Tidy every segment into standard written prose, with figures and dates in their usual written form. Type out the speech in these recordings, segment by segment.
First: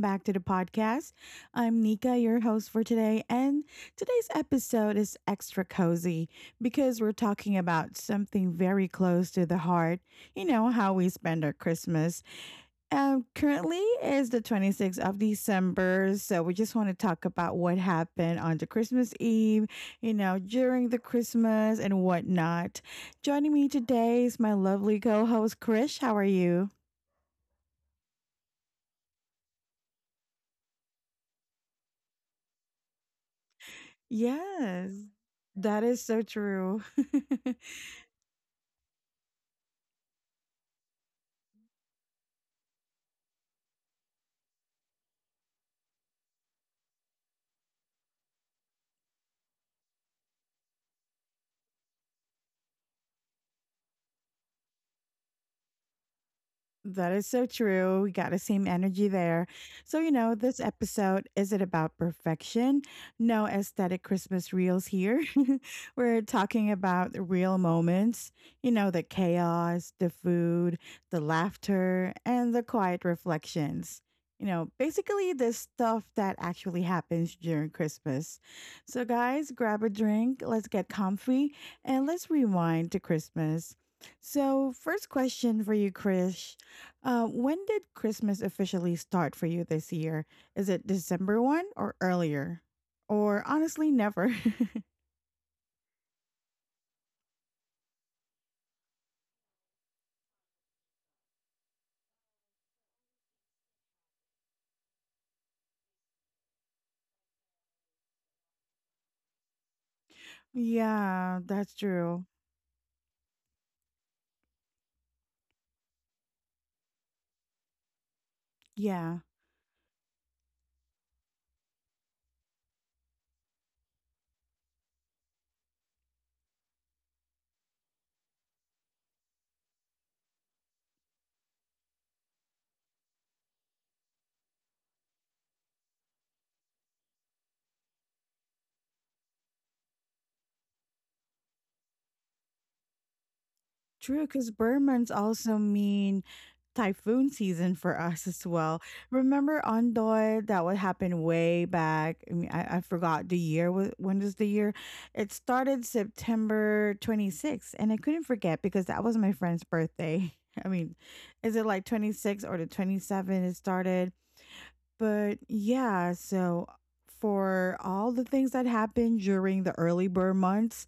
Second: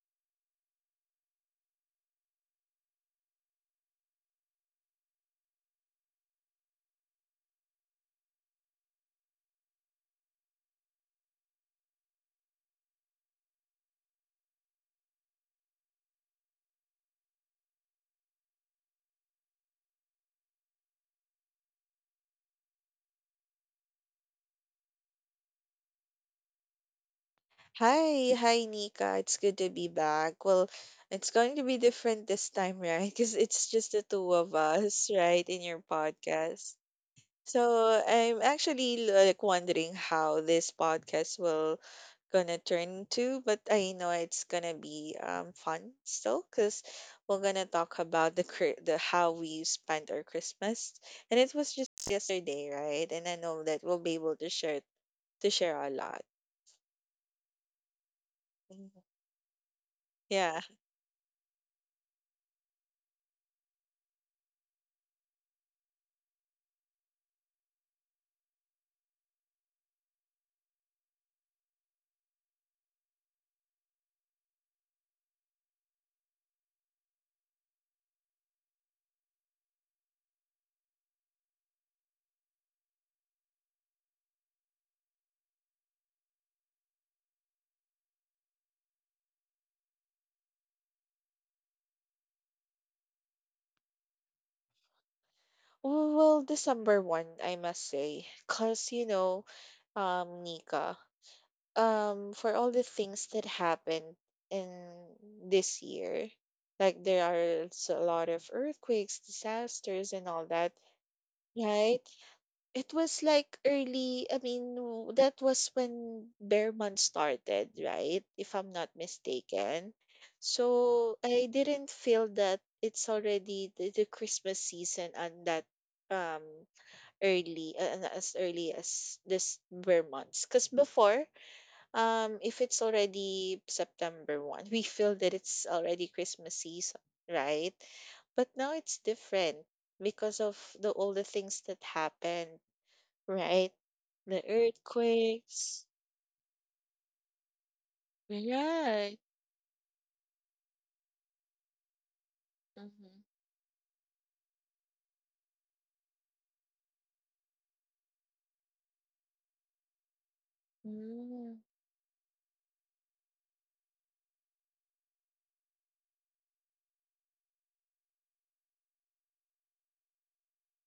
back to the podcast. I'm Nika, your host for today, and today's episode is extra cozy because we're talking about something very close to the heart. You know, how we spend our Christmas. Currently is the 26th of December, so we just want to talk about what happened on the Christmas Eve, during the Christmas and whatnot. Joining me today is my lovely co host, Krish. How are you? Hi, Nika. It's good to be back. Well, it's going to be different this time, right? Because it's just the two of Yes. us, right, in your That is so podcast. true. So I'm actually like wondering how this podcast will gonna turn into, but I know it's gonna be fun still, because we're gonna talk about the cri- the how we spent our Christmas, and it was just yesterday, right? And I know that we'll be able to share a lot. That is so true. We got the same Mhm. energy there. So, this Yeah. episode isn't about perfection. No aesthetic Christmas reels here. We're talking about the real moments, the chaos, the food, the laughter, and the quiet reflections. You know, basically the stuff that actually happens during Christmas. So, guys, grab a drink, let's get comfy, and let's rewind to Christmas. So, first question for you, Chris. When did Christmas officially start for you this year? Is it December 1 or earlier? Or honestly, never. Well, December 1, I must say. Because, Nika, for all the things that happened in this year, like there are a lot of earthquakes, disasters, and all that, Yeah, that's right? true. It was like early, I mean, that was when Bear Month started, right? If I'm not Yeah. mistaken. So I didn't feel that it's already the Christmas season on that. Um early As early as this were months, because before if it's already September 1, we feel that it's already Christmas season, right? But now it's different because of the all the things that happened, right? True, The because burn months also earthquakes, mean typhoon season for us as well. right? Remember Ondoy? That would happen way back. I mean, I forgot Mm-hmm. the year. When was the year? It started September 26th, and I couldn't forget because that was my friend's birthday. I mean, is Mm. it like 26 or the 27 it started? But yeah, so for all the things that happened during the early burn months,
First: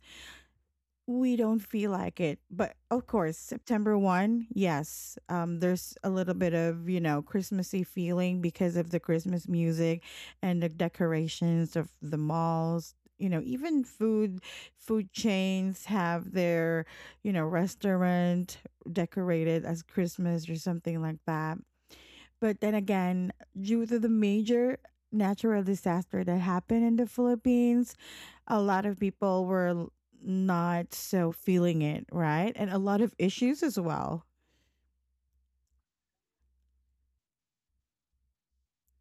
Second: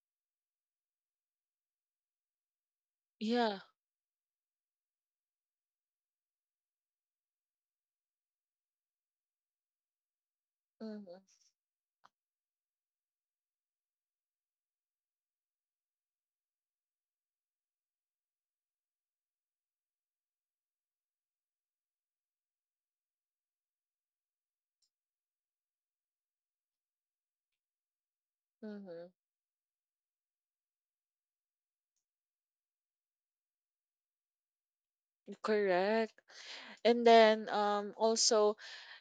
we don't feel like it. But of course, Yeah. September 1, yes, there's a little bit of Christmassy feeling because of the Christmas music and the Mm-hmm. decorations of the malls. You know, even food chains have their restaurant decorated as Christmas or something like that. But then again, due to the major natural disaster that happened in the Philippines, a lot of Mm-hmm. people were not so feeling it, right? And a lot of issues as well. Correct. And then also,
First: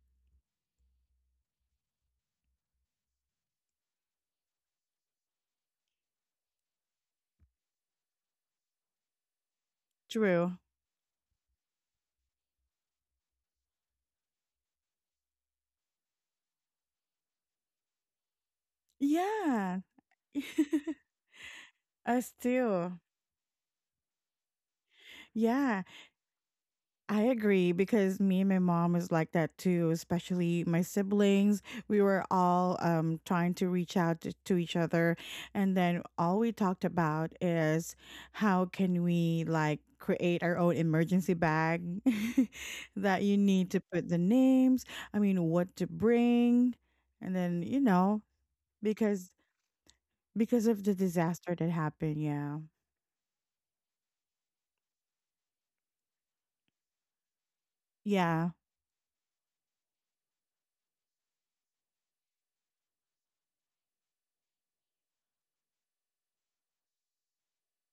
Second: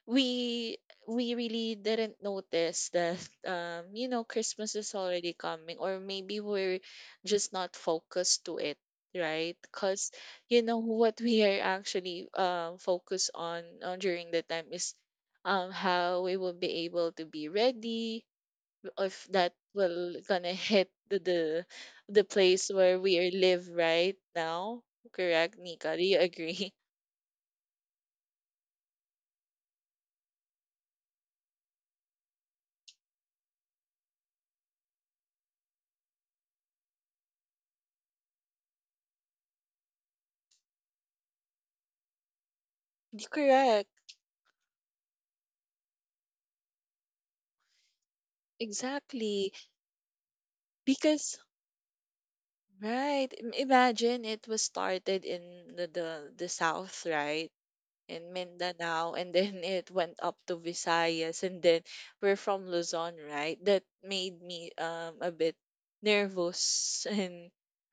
we we really didn't notice that Christmas is already coming, or maybe we're just not focused to it, right? Because True. you know what we are actually focused on during the time is how we will be able to be ready if that Yeah. will gonna hit the Us place too. where we are live right now. Correct, Yeah. Nika, do you agree? I agree because me and my mom was like that too, especially my siblings. We were all trying to reach out to each other. And then all we talked about is how can we like create our own emergency bag that you need to Correct. put the names, I mean, what to bring. And then, you know, because Exactly. because of the Because disaster that happened. Yeah. right, imagine it was started in the south, right? In Yeah. Mindanao, and then it went up to Visayas, and then we're from Luzon, right? That made me a bit nervous and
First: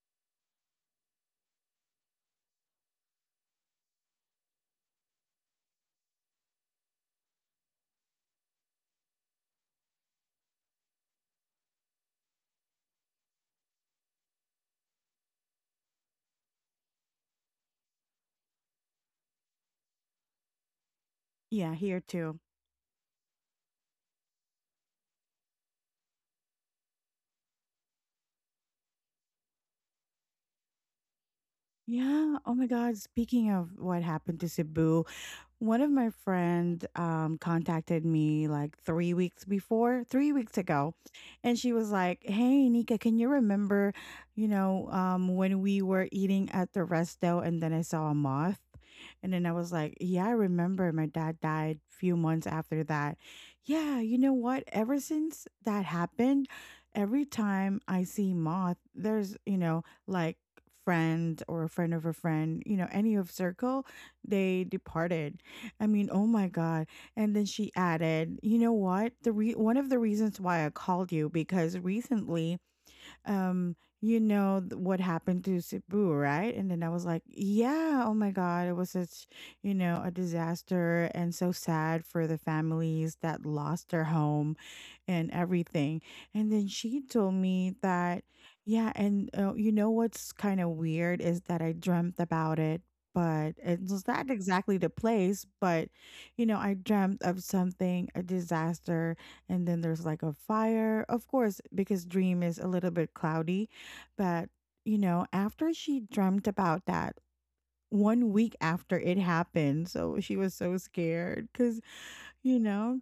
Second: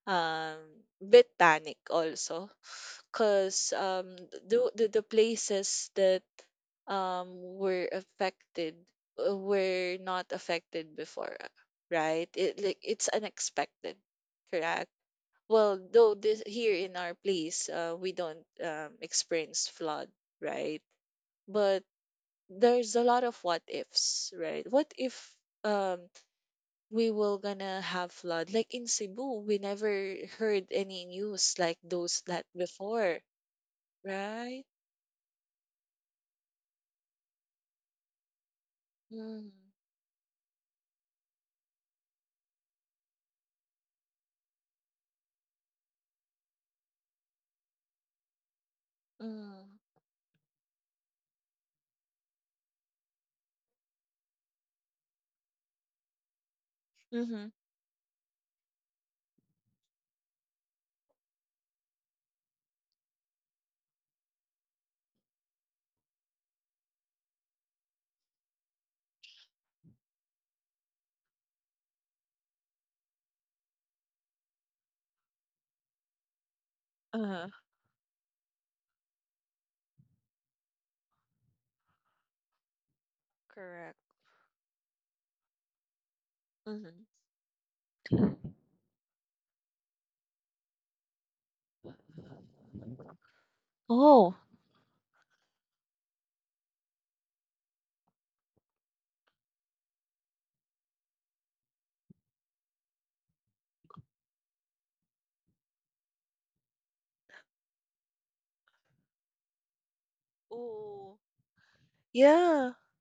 um bit panic also, because the places that um were affected were not affected before, right. It like it's unexpected, correct? Well though this here in our place, we don't experience flood, right? Yeah. But Here too. there's a lot of what ifs, right? What if um we will gonna have flood, like in Cebu we never heard any news like those Yeah. that Oh my God. before, Speaking of what happened to right? Cebu, one of my friends contacted me like 3 weeks Mm. before, 3 weeks ago, and she was like, "Hey, Nika, can you remember, when we were eating at the resto and then I saw a moth?" And then I Mm. was like, "Yeah, I remember. My dad died a few months after that. Yeah, you know what? Ever since that happened, every Mhm. time I see moth, there's like." Friend or a friend of a friend, any of circle they departed I mean, oh my God. And then she added, you know what? The one of the reasons why I called you because recently, what happened to Cebu, right? And then I was like, Uh-huh. yeah, oh my God, it was such a disaster and so sad for the families that lost Correct. their home and everything. And then she Mhm. told me that, yeah, and you know what's kind of weird is that I dreamt about it, but it was not Oh. exactly the place. But, I dreamt of something, a disaster, and then there's like a fire, of course, because dream is a little bit cloudy. But, after she dreamt about that, one week after it happened, so she was so Oh. scared because, you Yeah. know,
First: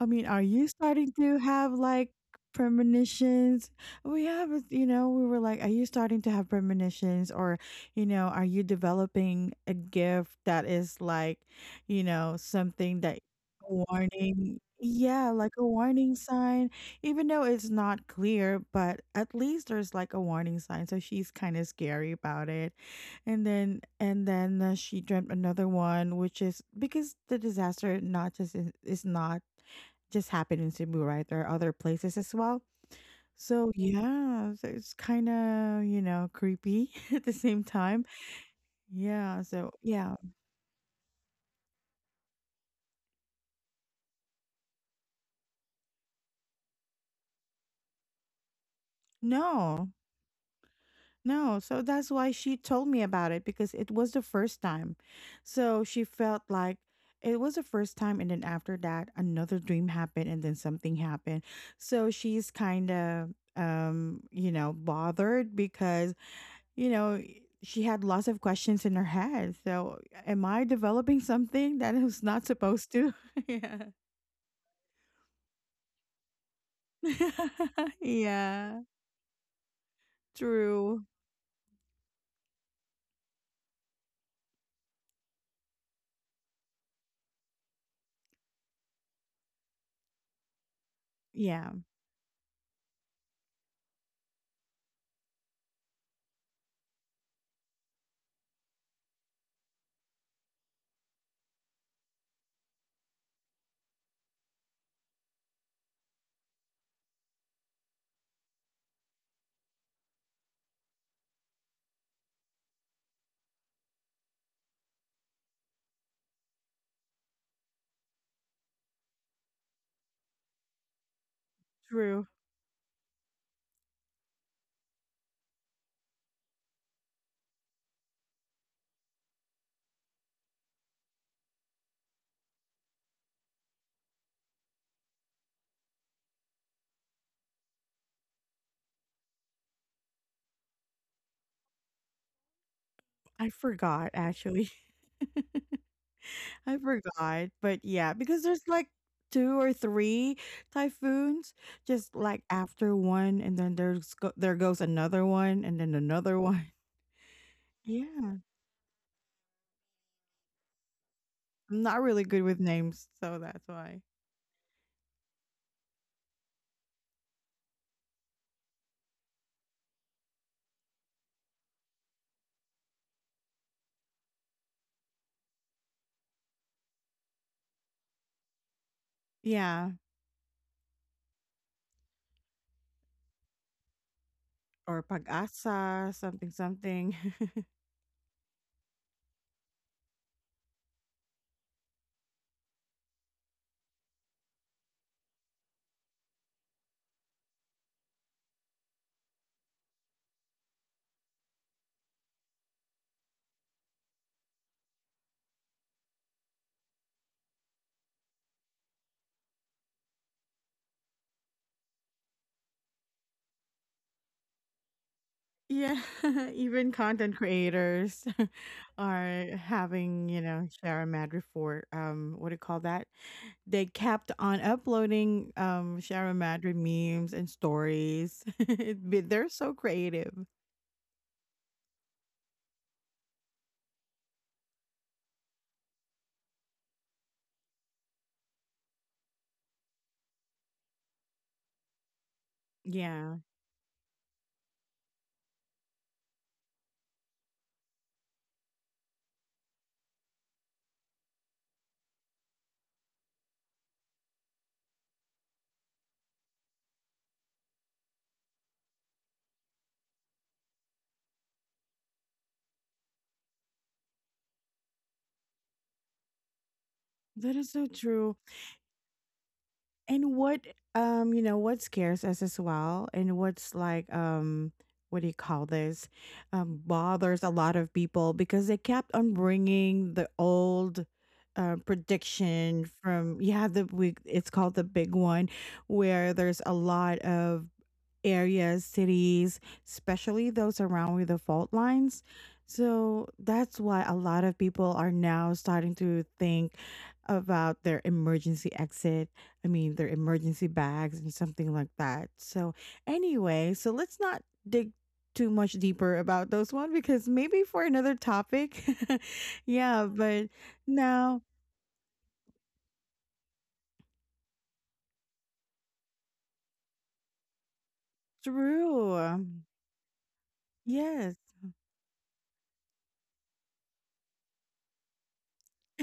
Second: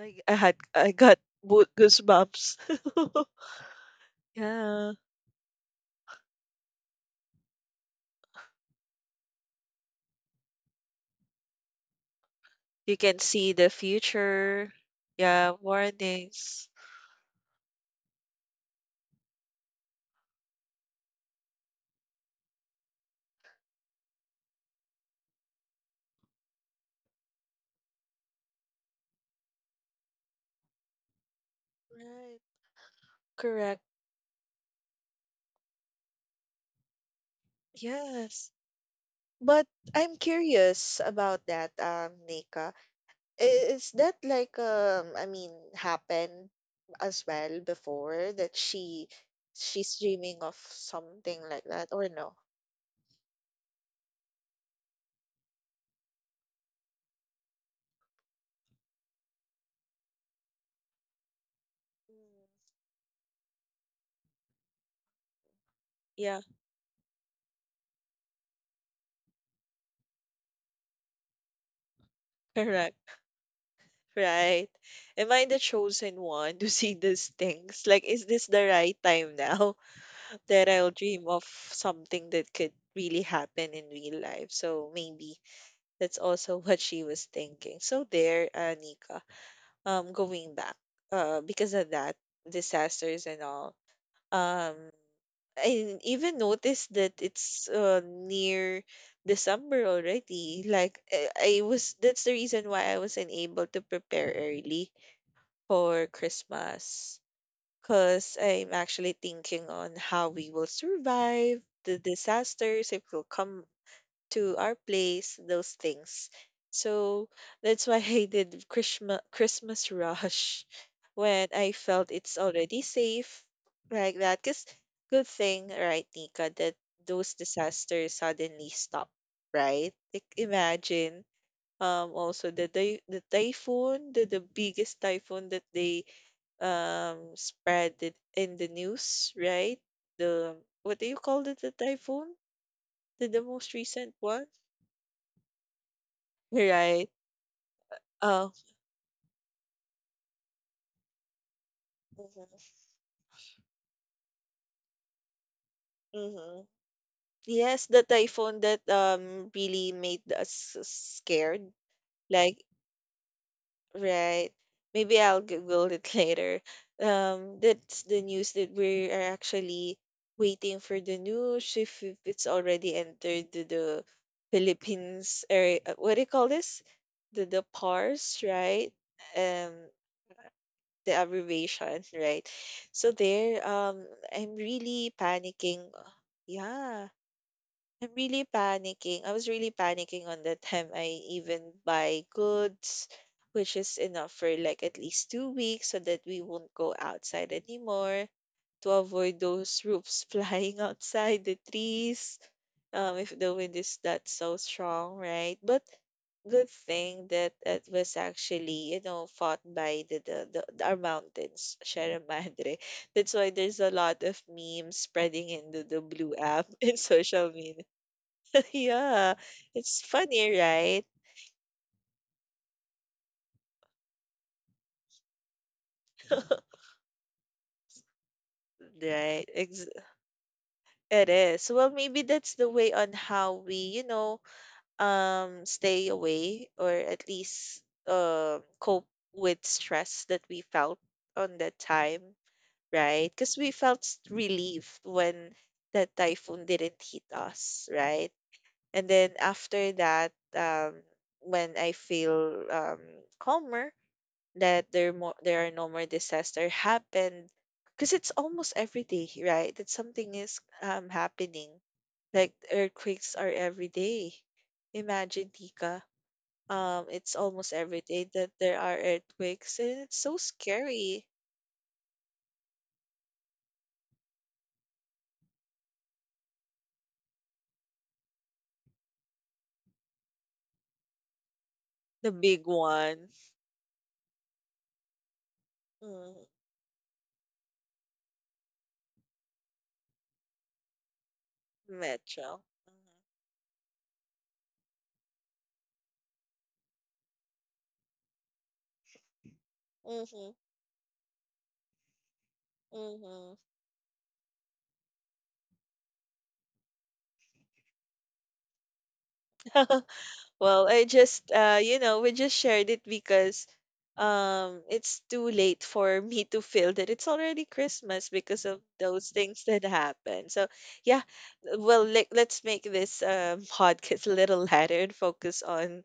I mean, are you I starting got to have like goosebumps. premonitions? We have, Yeah. We were like, are you starting to have premonitions or are you developing a gift that is like, you know, You something can that see the a warning? future. Yeah, Yeah, like a warning warnings. sign, even though it's not clear, but at least there's like a warning sign. So she's kind of scary about it. And then she dreamt another one, which is because the disaster not just is not just happened in Cebu, right? There are other places as Right. well. So Correct. yeah, so it's kind of creepy at the same time. Yes. Yeah, But so yeah. I'm curious about that, Nika. Is that like I mean happened as well before, that she No. she's dreaming of something No, like so that, or that's why no? she told me about it because it was the first time. So she felt like it was the first time and then after that another dream happened and then something happened. So Mm. she's kind of bothered because Yeah. you know, she had lots of questions in her head. So, am I developing something that I was not supposed Correct. to? Yeah. Right. Am I the chosen one to see these things? Like, is this the Yeah. right time now that I'll True. dream of something that could really happen in real life? So maybe that's also what she was thinking. So there, Nika, going back, Yeah. because of that, disasters and all. Um, I even noticed that it's near December already. Like, I was that's the reason why I wasn't able to prepare early for Christmas, because I'm actually thinking on how we will survive the disasters if we'll come to our place, those things. So that's why I did Christmas rush when I felt True. it's already safe, like that. Cause good thing, right, Nika, that those disasters suddenly stop, right? Like imagine also the typhoon, the biggest typhoon that they spread it in the news, right? The What do you call it, the typhoon? The I most forgot recent one? actually. I Right. forgot, but yeah, because Oh. there's like two or three typhoons just like Mhm. after one and then there goes another one and then another Mhm. one. Yes, the Yeah. typhoon that really made us scared. I'm not really good with Like, names, so that's why. right. Maybe I'll Google it later. That's the news that we are actually waiting for, the news if, it's already entered to the Philippines, or what do you call this? The PARS, right? Um, Yeah. the abbreviation, right? So there, I'm Or really panicking. pag-asa, something Yeah. something. I'm really panicking. I was really panicking on the time I even buy goods, which is enough for like at least 2 weeks so that we won't go outside anymore to avoid those roofs flying outside, the trees. If the wind is that so strong, right? But good thing that it was actually, fought by our mountains, Sierra Madre. That's why there's a lot of memes spreading into the Yeah, blue app even in content social media. creators Yeah, are it's having, you funny, know, right? Shara Mad report. What do you call that? They kept on uploading Shara Madrid memes and stories. Right. They're so Ex creative. it is. Well, maybe that's the way on how we, stay away, or at least cope with stress that we felt on that time, right? Yeah, Because we felt relief when that typhoon didn't hit us, right? And then after that, when I feel calmer, that there are no more disaster happened, because it's almost every day, right, that something is happening. Like earthquakes are every day. Imagine, Tika, it's that is almost so every day true. that there are earthquakes, and it's so And what scary. um, you know, what scares us as well, and what's like, what do you call this? Bothers a lot of people because they kept on bringing the old The big prediction one. from yeah the big it's called the big one where Mm. there's a lot of areas, cities, especially those around with the fault lines. Metro. So that's why a lot of people are now starting to think about their emergency exit. I mean, their Mm-hmm. emergency bags and something like that. So, Mm-hmm. anyway, so let's not dig too much deeper about those one because maybe for another topic. Yeah, but Well, I now, just you know, we just shared it because it's too late for me to feel that it's already Christmas because of those true. things that happen. So, yeah, Yes. well, let's make this podcast a little lighter and focus on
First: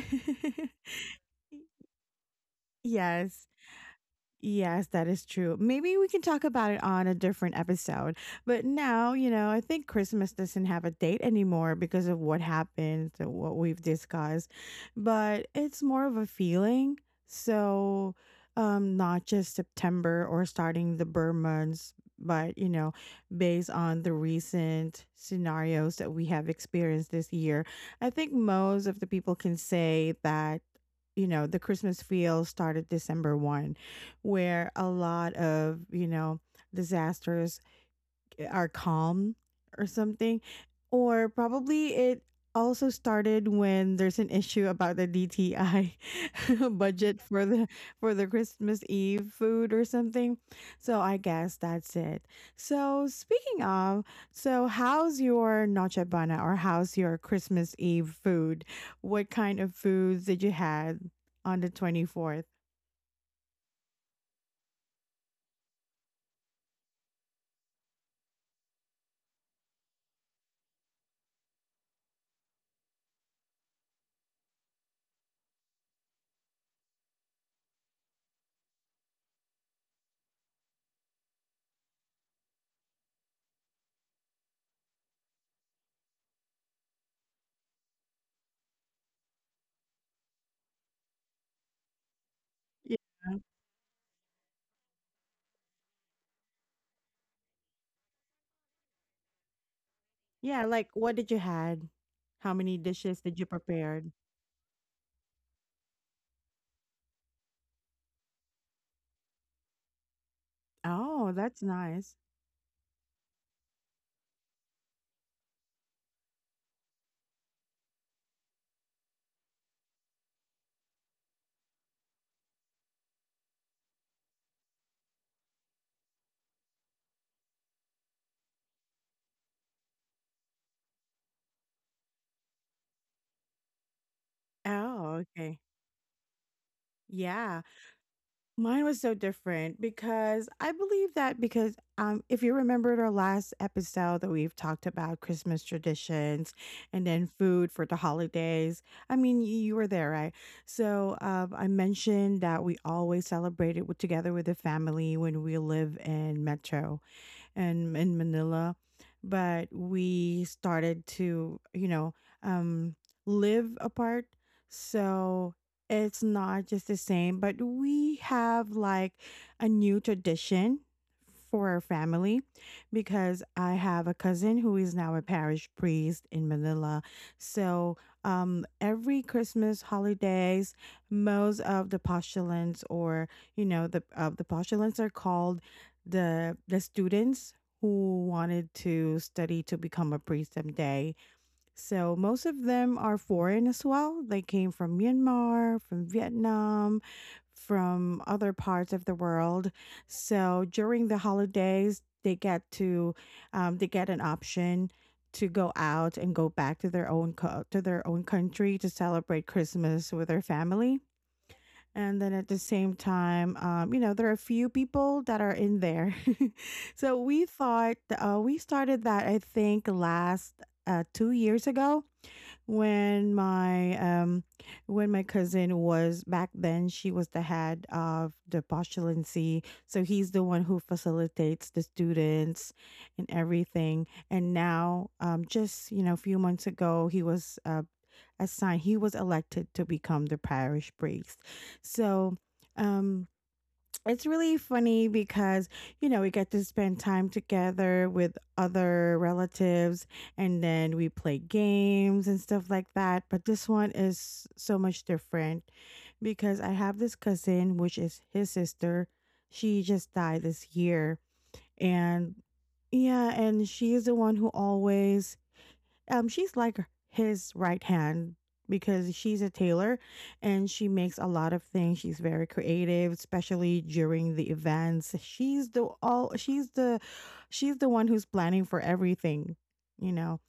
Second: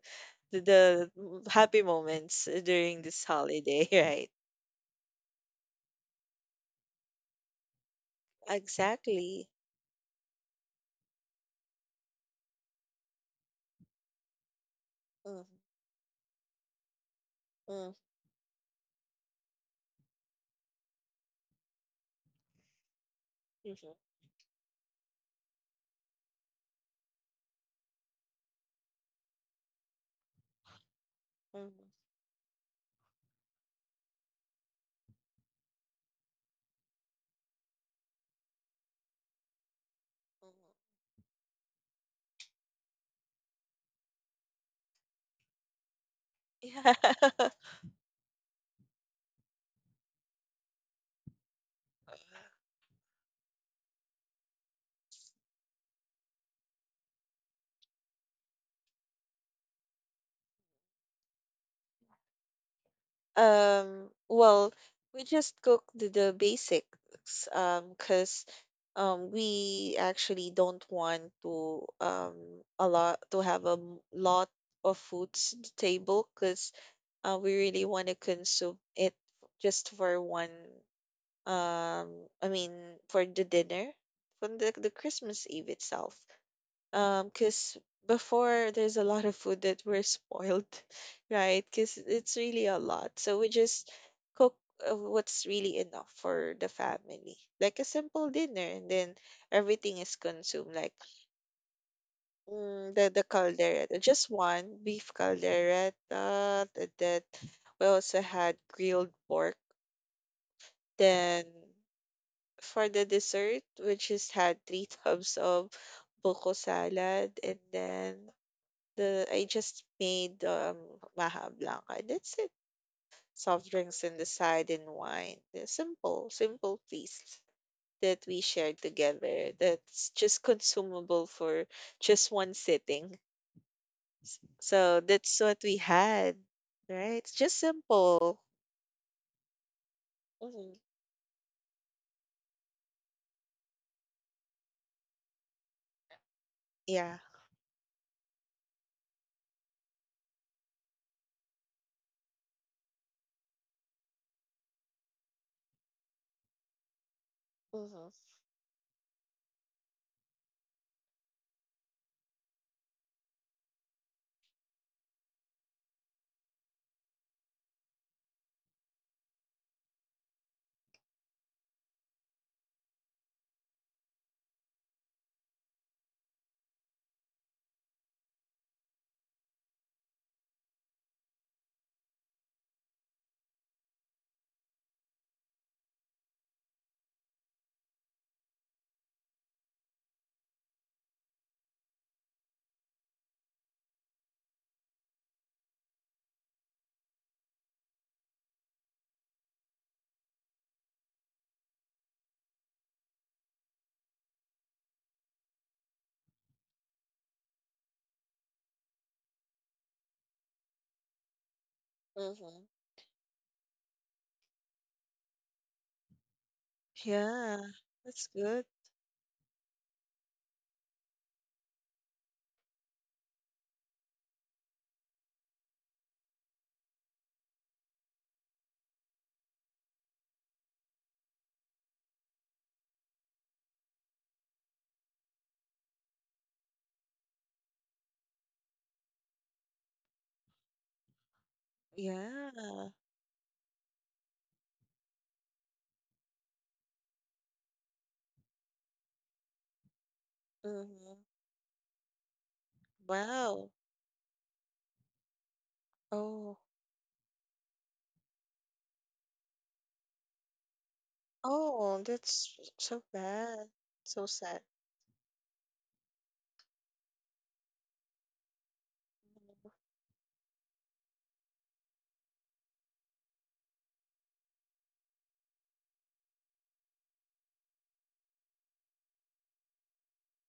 happy moments during this Yes. holiday, right? Yes, that is true. Maybe we can talk about it on a different episode. But now, you Exactly. know, I think Christmas doesn't have a date anymore because of what happened, and what we've discussed. But Mm-hmm. it's more of a feeling. Mm-hmm. So, not just September or starting the burn months, but based on the recent scenarios that we have experienced this year, I think most of the people can say that the Christmas Mm-hmm. feel started December one where a lot of disasters are calm or something. Mm-hmm. Or probably it also started when there's an issue about the DTI Yeah. budget for the Christmas Eve food or something. So I guess that's it. So speaking of, so how's your Noche Buena or how's your Christmas Eve food? What kind of foods did you had on the 24th? Well, we just cook the basics, 'cause we actually don't want to a lot to have a lot of foods to table, 'cause we really want to consume it just for one, um I mean, for the dinner from the Christmas Eve itself. Because before, there's a lot of food that we're spoiled, right? Because it's really a Yeah. lot. So we just cook what's really enough for the family, like a simple dinner, and then everything is Yeah, consumed, like like what did you had? How many the dishes the did you caldereta, prepared? just one beef caldereta. That we also had grilled pork. Oh, Then that's nice. for the dessert, we just had three tubs of buko salad, and then The I just made, Baja Blanca, that's it. Soft drinks on the side and wine. The simple, simple feast that we shared together that's just consumable for just one sitting. So Oh, that's what okay. we had, right? It's just Yeah. simple. Mine was so different because I Hmm. believe that because if you remembered our last episode that we've talked about Christmas traditions and Yeah. then food for the holidays. I mean, you were there, right? So, I mentioned that we always celebrated together with the family when we live in Metro. And Hmm. in Manila, but we started to, um, live apart. So it's not just the same, but we have like a new tradition for our family because I have a cousin who is now a parish priest in Manila. So, every Christmas holidays, most of the postulants or you know the the postulants are called the students who wanted to study to become a priest someday. So most of them are foreign as well. They came from Myanmar, from Vietnam, from other parts of the world. So during the holidays, they get an option to go out and go back to their own country to celebrate Christmas with their family. And then at the Hmm. same time, there are a few people that are in there. So we Yeah. thought, That's we good. started that, I think, last 2 years ago when my cousin was back then, she was the head of the postulancy. So he's the one who facilitates the students and everything. And now, just, a few months ago, he was assigned. He was elected to become the parish priest. So, Yeah. um, it's really funny because you know we get to spend time together with other relatives, and then we Hmm. play games and stuff like that. But this Wow. one is so much different Oh. because I have this cousin, which is his sister. She just died this year, Oh, and that's so yeah, and bad. she's the So one who sad. always she's like his right hand because she's a tailor and she makes a lot of things. She's very creative, especially during the events. She's the all she's the one who's planning for everything, you know.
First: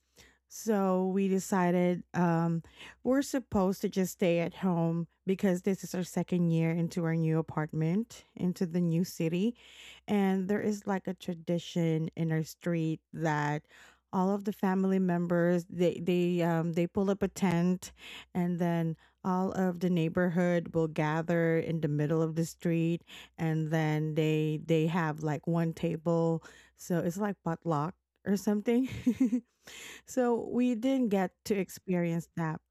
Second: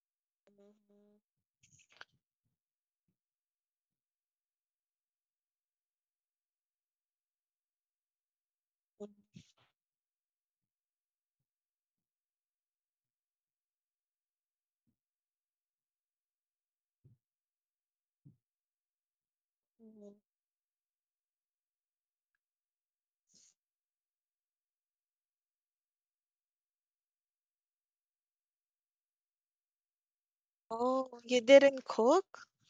So Mhm. we decided we're supposed to just stay at home because this is our second year into our new apartment, into the new city. And there is like a tradition in our street that all of the family members they pull up a tent, and then all of the Mhm. neighborhood will gather in the middle of the street, and then they have like one table, so it's like potluck or something. So we didn't Oh, get you to didn't experience cook? that.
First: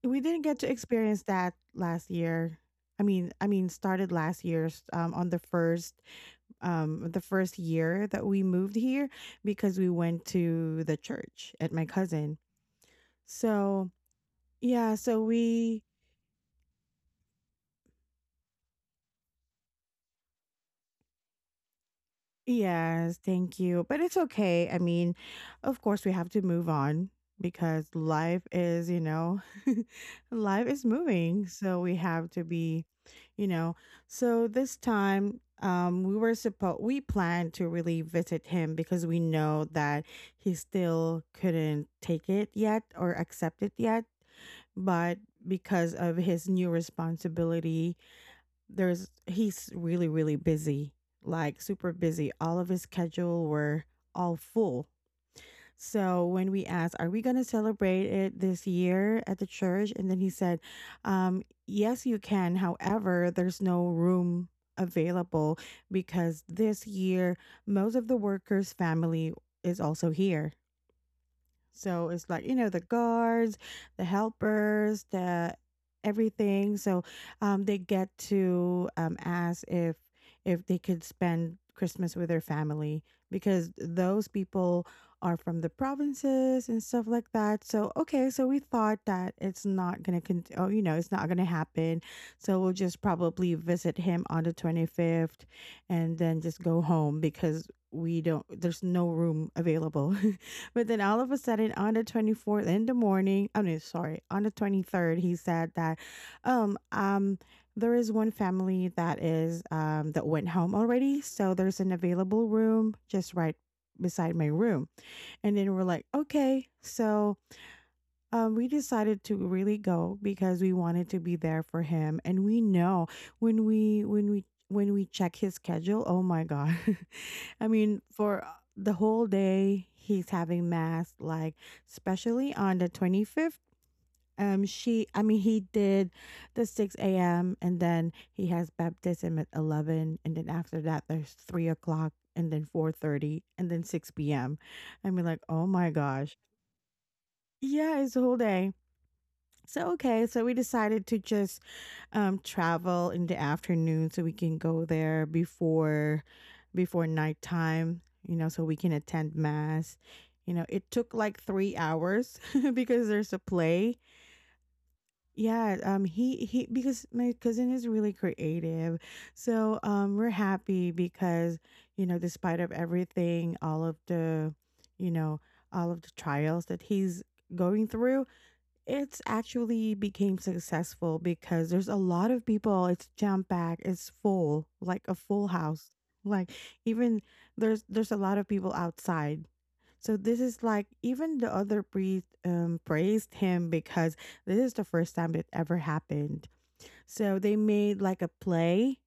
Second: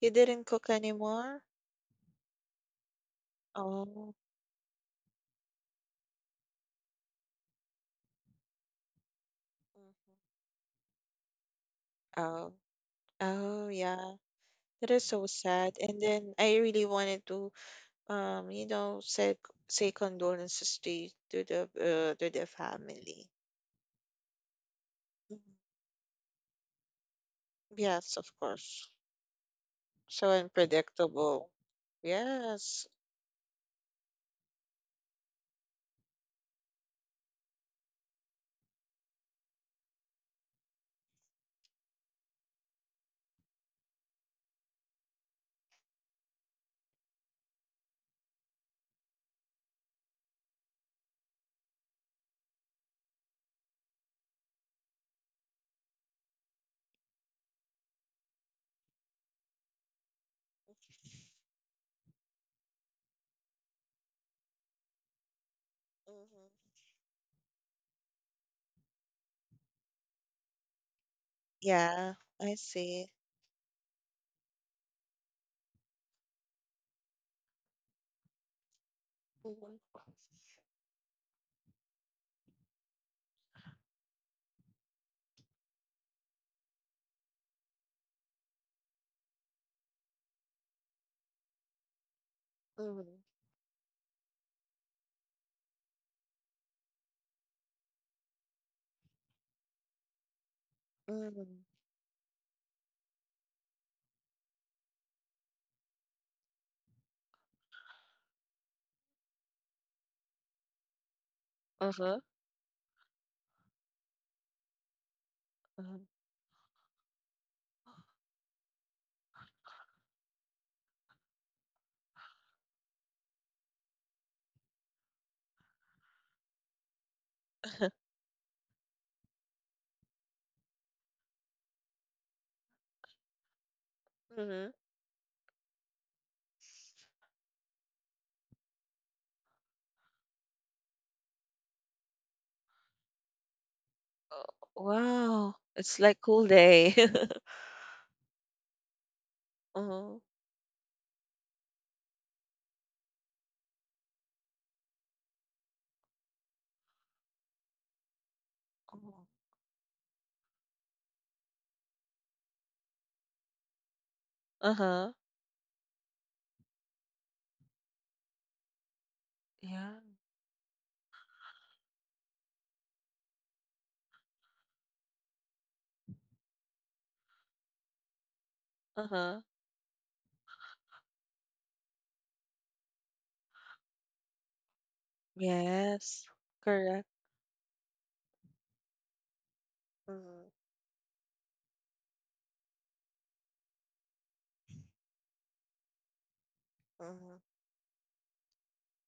You We didn't didn't get cook to experience anymore? that last year. I mean, started Oh. last year's, on the first year that we moved here, because we went Mhm. to the church at my cousin. Oh, oh, So, yeah. That yeah, is so so sad. we. And then I really wanted to, um, you know, say say condolences to to the Yes, family. thank you. But it's okay. I mean, Mhm. of course, we have to move on because Yes, of life is, course. you know, So life is moving. unpredictable. So we have to be, Yes. you know. So this time, we were supposed, we planned to really visit him because we know that he still couldn't take it yet or accept it yet. But because of his new responsibility, there's he's really really busy, like super busy. All of his schedule were all full, so when we asked, are we going to celebrate it this year at the church? And then he said, um, yes, you can, however there's no room available, because Mhm. this year most of the workers family is also here, so Yeah, it's like, you I know, the see. guards, the helpers, the everything. So they get to ask Mhm. If they could spend Christmas with their family, because those people are from the provinces and stuff like that. So okay, so we thought that it's not gonna con- it's not gonna happen. So we'll just Mhm. probably visit him on the 25th and then just go home because we don't, there's no room available. But then all of a Mhm. sudden on the 24th in the morning, I mean, sorry, on the 23rd, he said that um um there is one family that went home already, so there's an Uh-huh. available room just right beside my room. And then we're Uh-huh. like, okay, so we decided to really go because we wanted to be there for him, and we know when we check his schedule. Oh my god! I mean, for the whole day he's having mass, like especially on the 25th. She, I mean, he did the 6 a.m., and then he has baptism at 11, and then after that there's 3 o'clock, and then 4:30, and then six Oh. p.m. I mean, like, Wow, oh my it's like gosh! cool day. Yeah, it's a whole day. So Uh-huh. okay, so we decided to just travel in the afternoon so we can go there before nighttime. You know, so we can Oh. attend mass. You know, it took like 3 hours because there's a play. Uh-huh. Yeah, he because my cousin is really creative, so Yeah. We're happy because despite of everything, you know, all of the trials that he's going through, it's Uh-huh. actually became successful because there's a lot of people. It's jam packed. It's full, like a full house. Yes. Like, Correct. even there's a lot of people outside. So this Mm-hmm. is like, even the other priest praised him because this is the first time it ever happened. Mm-hmm. So they made like a play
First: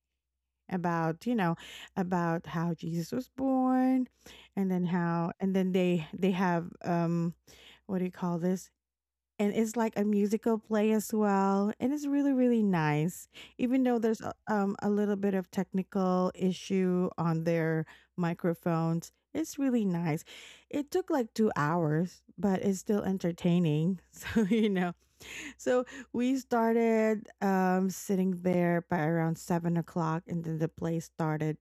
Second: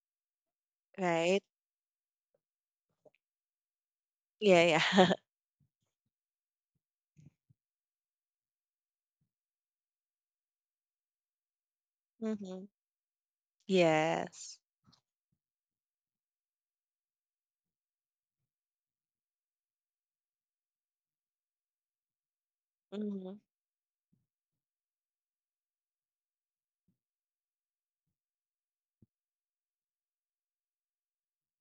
about you Right? know about how Jesus was born, and Yeah, then yeah. how, and then they have, what do you call this, and it's like a musical play as well, and it's really Mm-hmm. really nice, even though there's Yes. A little bit of technical issue on their microphones. It's really nice. It took like 2 hours, but it's still Mm-hmm. entertaining. So we started, sitting there by around 7 o'clock, and then the play started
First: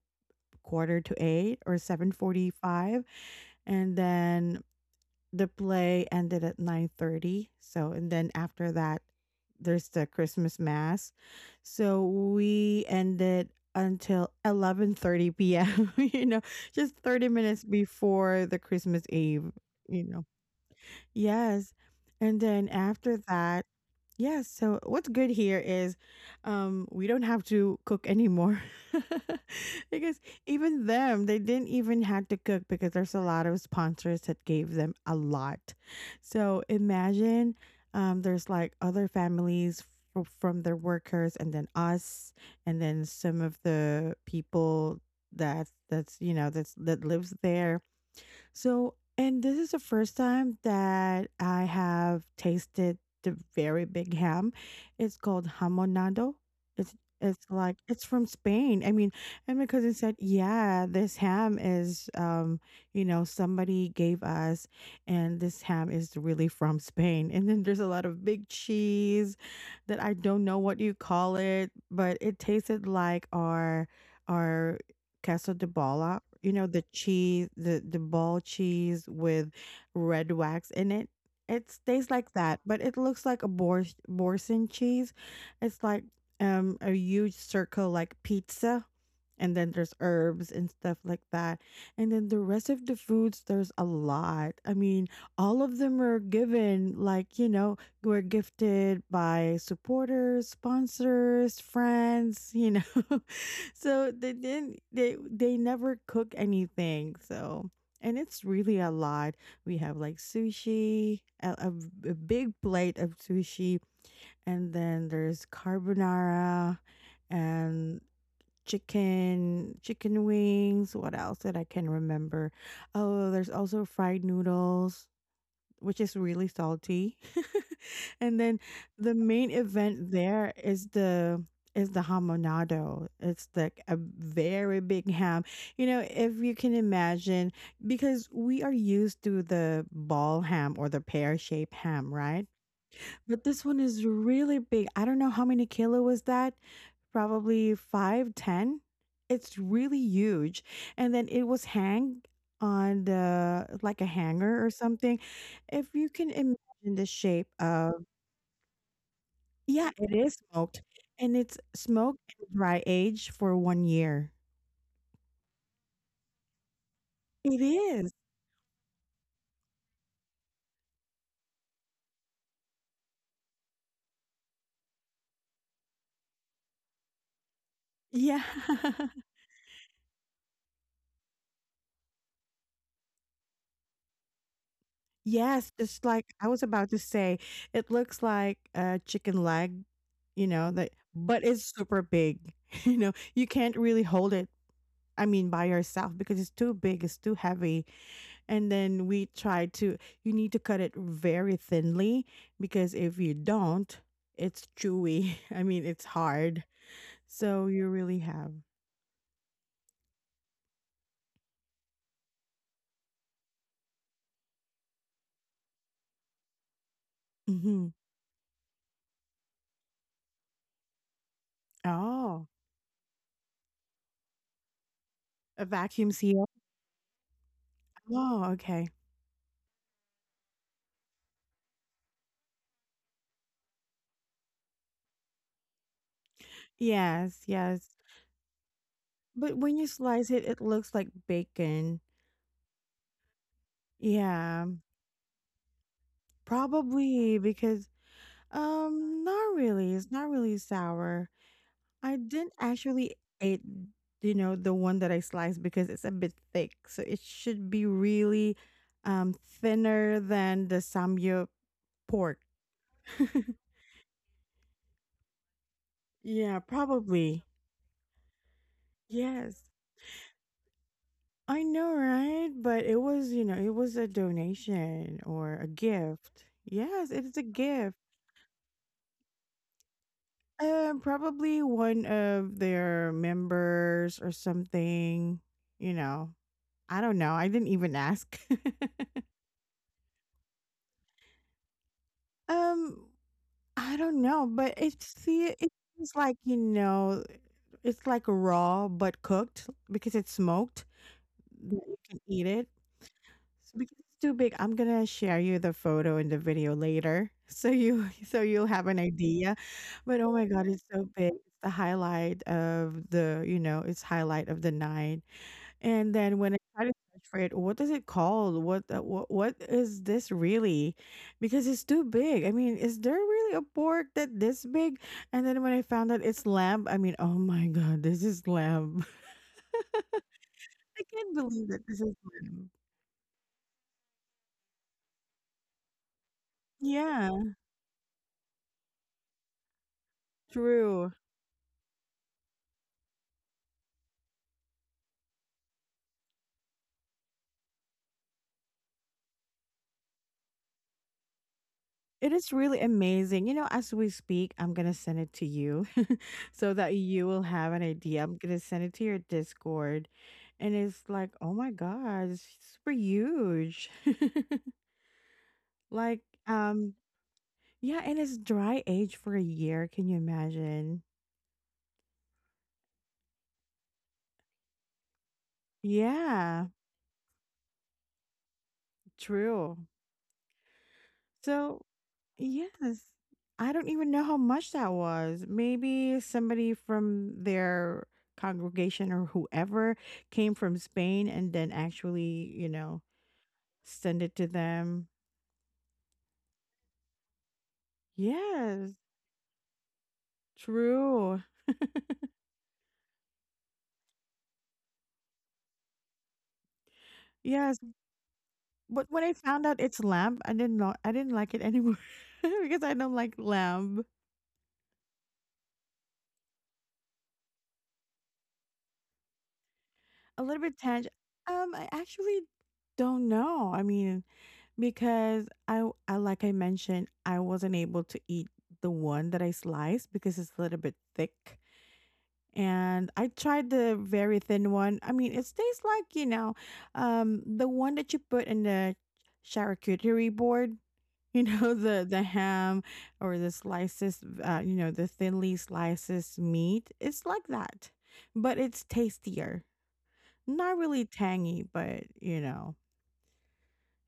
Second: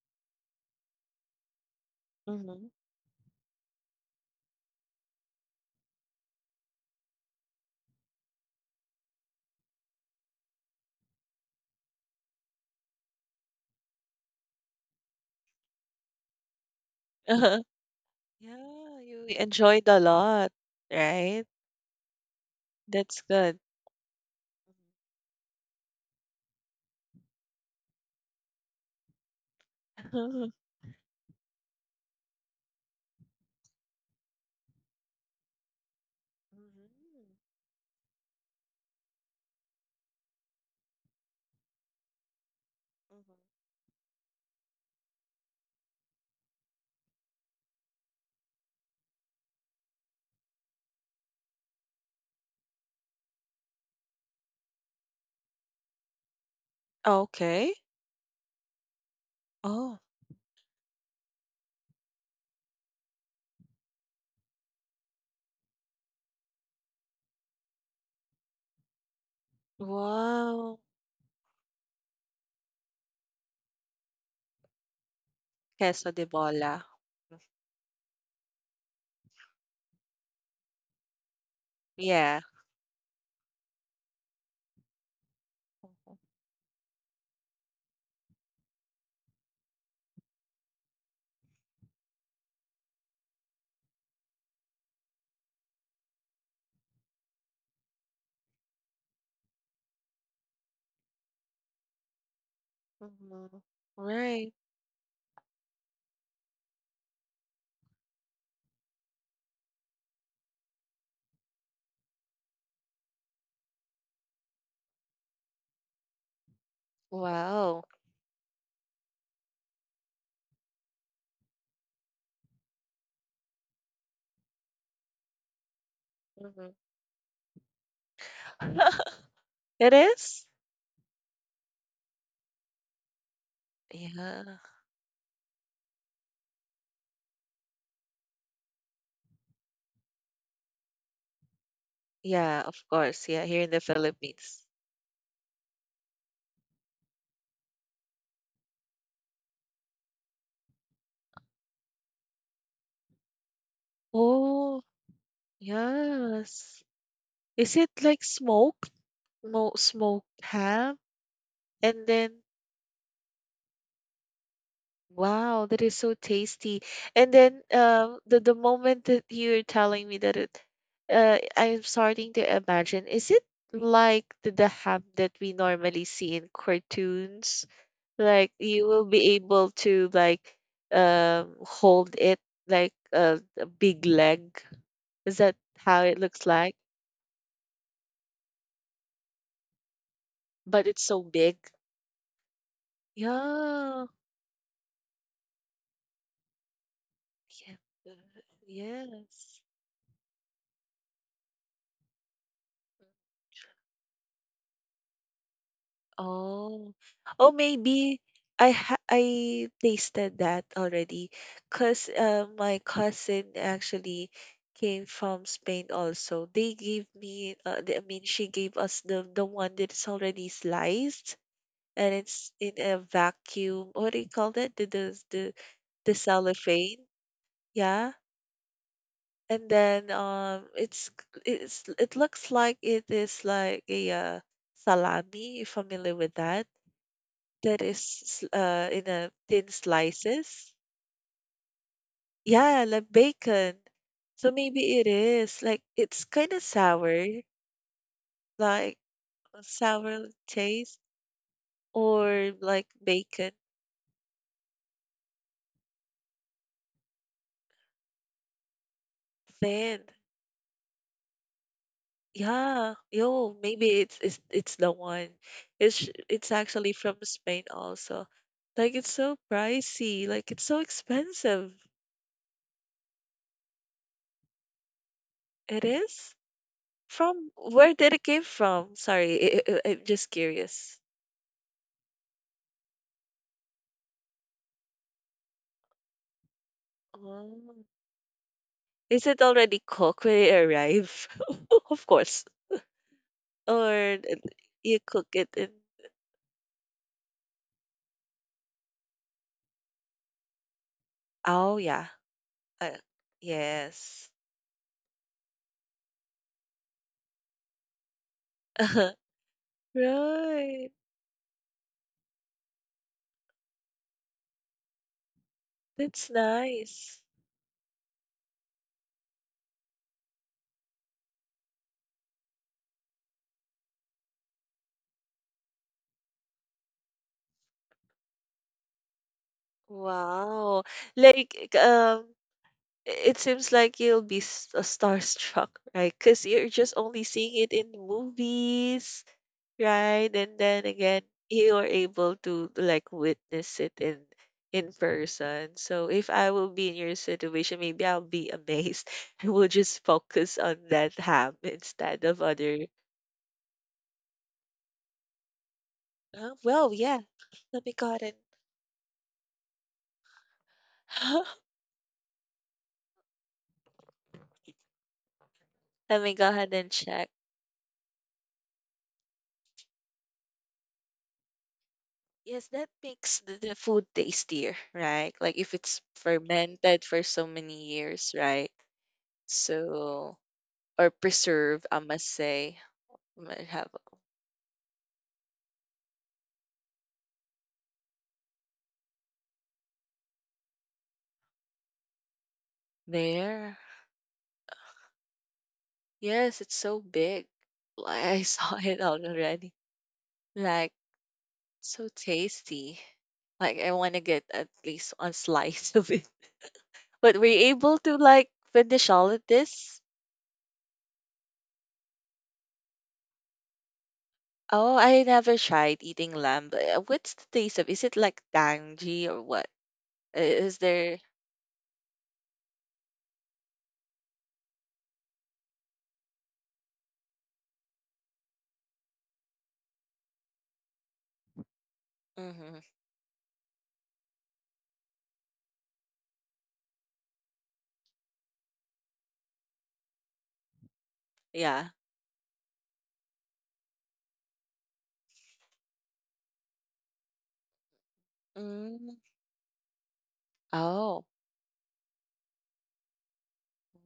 quarter to eight, or Mm-hmm. 7:45, and then the play ended at 9:30, so. And then after that there's the Christmas mass, so we ended until 11:30 p.m. You know, just 30 Uh-huh. minutes before the Yeah, Christmas you eve enjoyed a you know lot, right? Yes. And then after That's good. that, yes. So what's good here is, we don't have to cook anymore. Because Mm-hmm. even them, they didn't even had to cook because there's a lot of sponsors that gave them a lot. So Mm-hmm. imagine, there's like other families, from their workers, and then us, and then some of the people that that's you know that's that lives there. So, and this is the first time that I have tasted the very big ham. It's called hamonado. It's it's Okay. like it's from Spain. I mean, and my cousin Oh, said, "Yeah, this ham is, somebody gave us, and this ham is really from Spain." And then there's a lot of big cheese that I don't know wow. what you call it, but it tasted like our queso de Queso bola, de you know, bola. the cheese, the ball cheese with red wax in it. It tastes like Yeah. that, but it looks like a borson cheese. It's like, a huge circle, like pizza, and then there's herbs and stuff like that. And then the rest of the foods, there's a lot. I mean, all of them are given, like, you know, were gifted by supporters, sponsors, friends. Mm-hmm. So they Right. didn't, they never cook anything. So, and it's really a lot. We have like sushi, a big plate of sushi, and then there's carbonara, Wow. and chicken, chicken wings. What else that I can remember? Oh, there's also fried noodles which is really Mhm. salty. And then the main It event is? there is the hamonado. It's like a Yeah. very big ham. You know, if you can imagine, because we are used to the ball ham or the pear shaped ham, right? Yeah, of course. But Yeah, this here in one the is really Philippines. big. I don't know how many kilo was that? Probably five, ten. It's really huge. And then it was hang on the, like, a hanger or Oh, something. If you can yes. imagine the shape Is it of, like smoked? Mo yeah, it smoked is smoked. ham? And it's And smoked then, and dry aged for 1 year. wow, that is so tasty. And It then, is. The moment that you're telling me that it, I'm starting to imagine, is it like the ham that we normally see in cartoons? Yeah. Like, you will be able to like hold it like a big leg. Is that Yes, how just it like looks I was like? about to say, it looks like a chicken leg, you know, But that, it's so but big. it's super big. You know, you can't really Yeah. hold it. I mean, by yourself, because it's too big, it's too Yeah. heavy. uh, And then we Yes. try to, you need to cut it very thinly because if you don't, it's chewy. I mean, it's hard. Oh, oh, So you really maybe have. I tasted that already, cause my cousin actually came from Spain also. They gave me, Hmm. I mean, she gave us the one that's already sliced, and Oh, it's in a vacuum. What do you call that? The the the, a vacuum the seal. cellophane. Yeah. Oh, okay. And then it looks like it is, like a salami, you familiar with that? Yes, That yes. is in a But thin when you slice it, it slices. looks like bacon. Yeah, like bacon. So Yeah, maybe it is like it's kind of sour, probably because, like not a really. It's sour not really taste, sour. I or didn't like actually bacon eat, you know, the one that I sliced because it's a bit thick. So it should be really, thin. thinner than the samyup pork. Yeah, yo, maybe it's the one. It's Yeah, actually from probably. Spain also. Like it's so Yes. pricey, like it's so I expensive. know, right? But it was a donation or a It is? gift. Yes, it is a From where gift. did it came from? Sorry, I'm just curious. Probably one of their members or something, you know. I don't know. I didn't Oh. even ask. Is it already cooked when it arrive? Of course. um, I Or don't th- know, but you it's cook it the in. it's like, you know, it's like raw but cooked, because it's smoked, Oh, that you yeah. can eat it. Uh, So because it's yes. too big, I'm gonna share you the photo and the video later so you so you'll have an idea. But oh my god, it's Right. so big. It's the highlight of the, you know, it's highlight of the night. And That's then when I try to nice. search for it, what is it called? What is this really? Because it's too big. I mean, is there really a pork that this big? And then when I found out it's lamb, I mean, oh my god, this is lamb. Wow. I can't Like, believe that this is lamb. it seems like you'll be starstruck, right? Because you're just only Yeah, seeing it in movies, right? And then true. again, you are able to like witness it in person. So if I will be in your situation, maybe I'll be amazed. I will just focus on that ham instead It of is really other. amazing. You know, as we speak, I'm gonna send it to you Uh, so well, that yeah. you will have an Let me go idea. ahead and I'm gonna send it to your Discord. And it's like, oh my god, it's super huge. Like, let me go ahead and um, check. yeah, and it's dry age for a year. Can you imagine? Yes, that makes the food tastier, right? Like if it's Yeah, fermented for so many years, right? true. So, or So, preserved, I must yes, say. Might I don't have even know how much that was. Maybe somebody from their congregation or whoever came from Spain, and then actually, there. send it to them. Yes, it's so big. Like I saw Yes, it out already. Like true. so tasty. Like I want to get at least one slice of it. But were you Yes, able to like but finish when I all of found out this? it's lamb, I didn't know, I didn't like it anymore, because I don't like lamb. Oh, I never tried eating lamb. But what's the taste of? Is it like tangy or what? I- A little bit Is tang, there? I actually don't know. I mean, because I w I like I mentioned, I wasn't able to eat the one that I sliced because it's a little bit thick, Hmm. and I tried the very thin one. I mean, it tastes like, the one that you put in the charcuterie board, you know, Yeah. the ham or the slices, you know, the thinly slices meat. It's like that, but it's Mm. tastier. Not really Oh, tangy, but,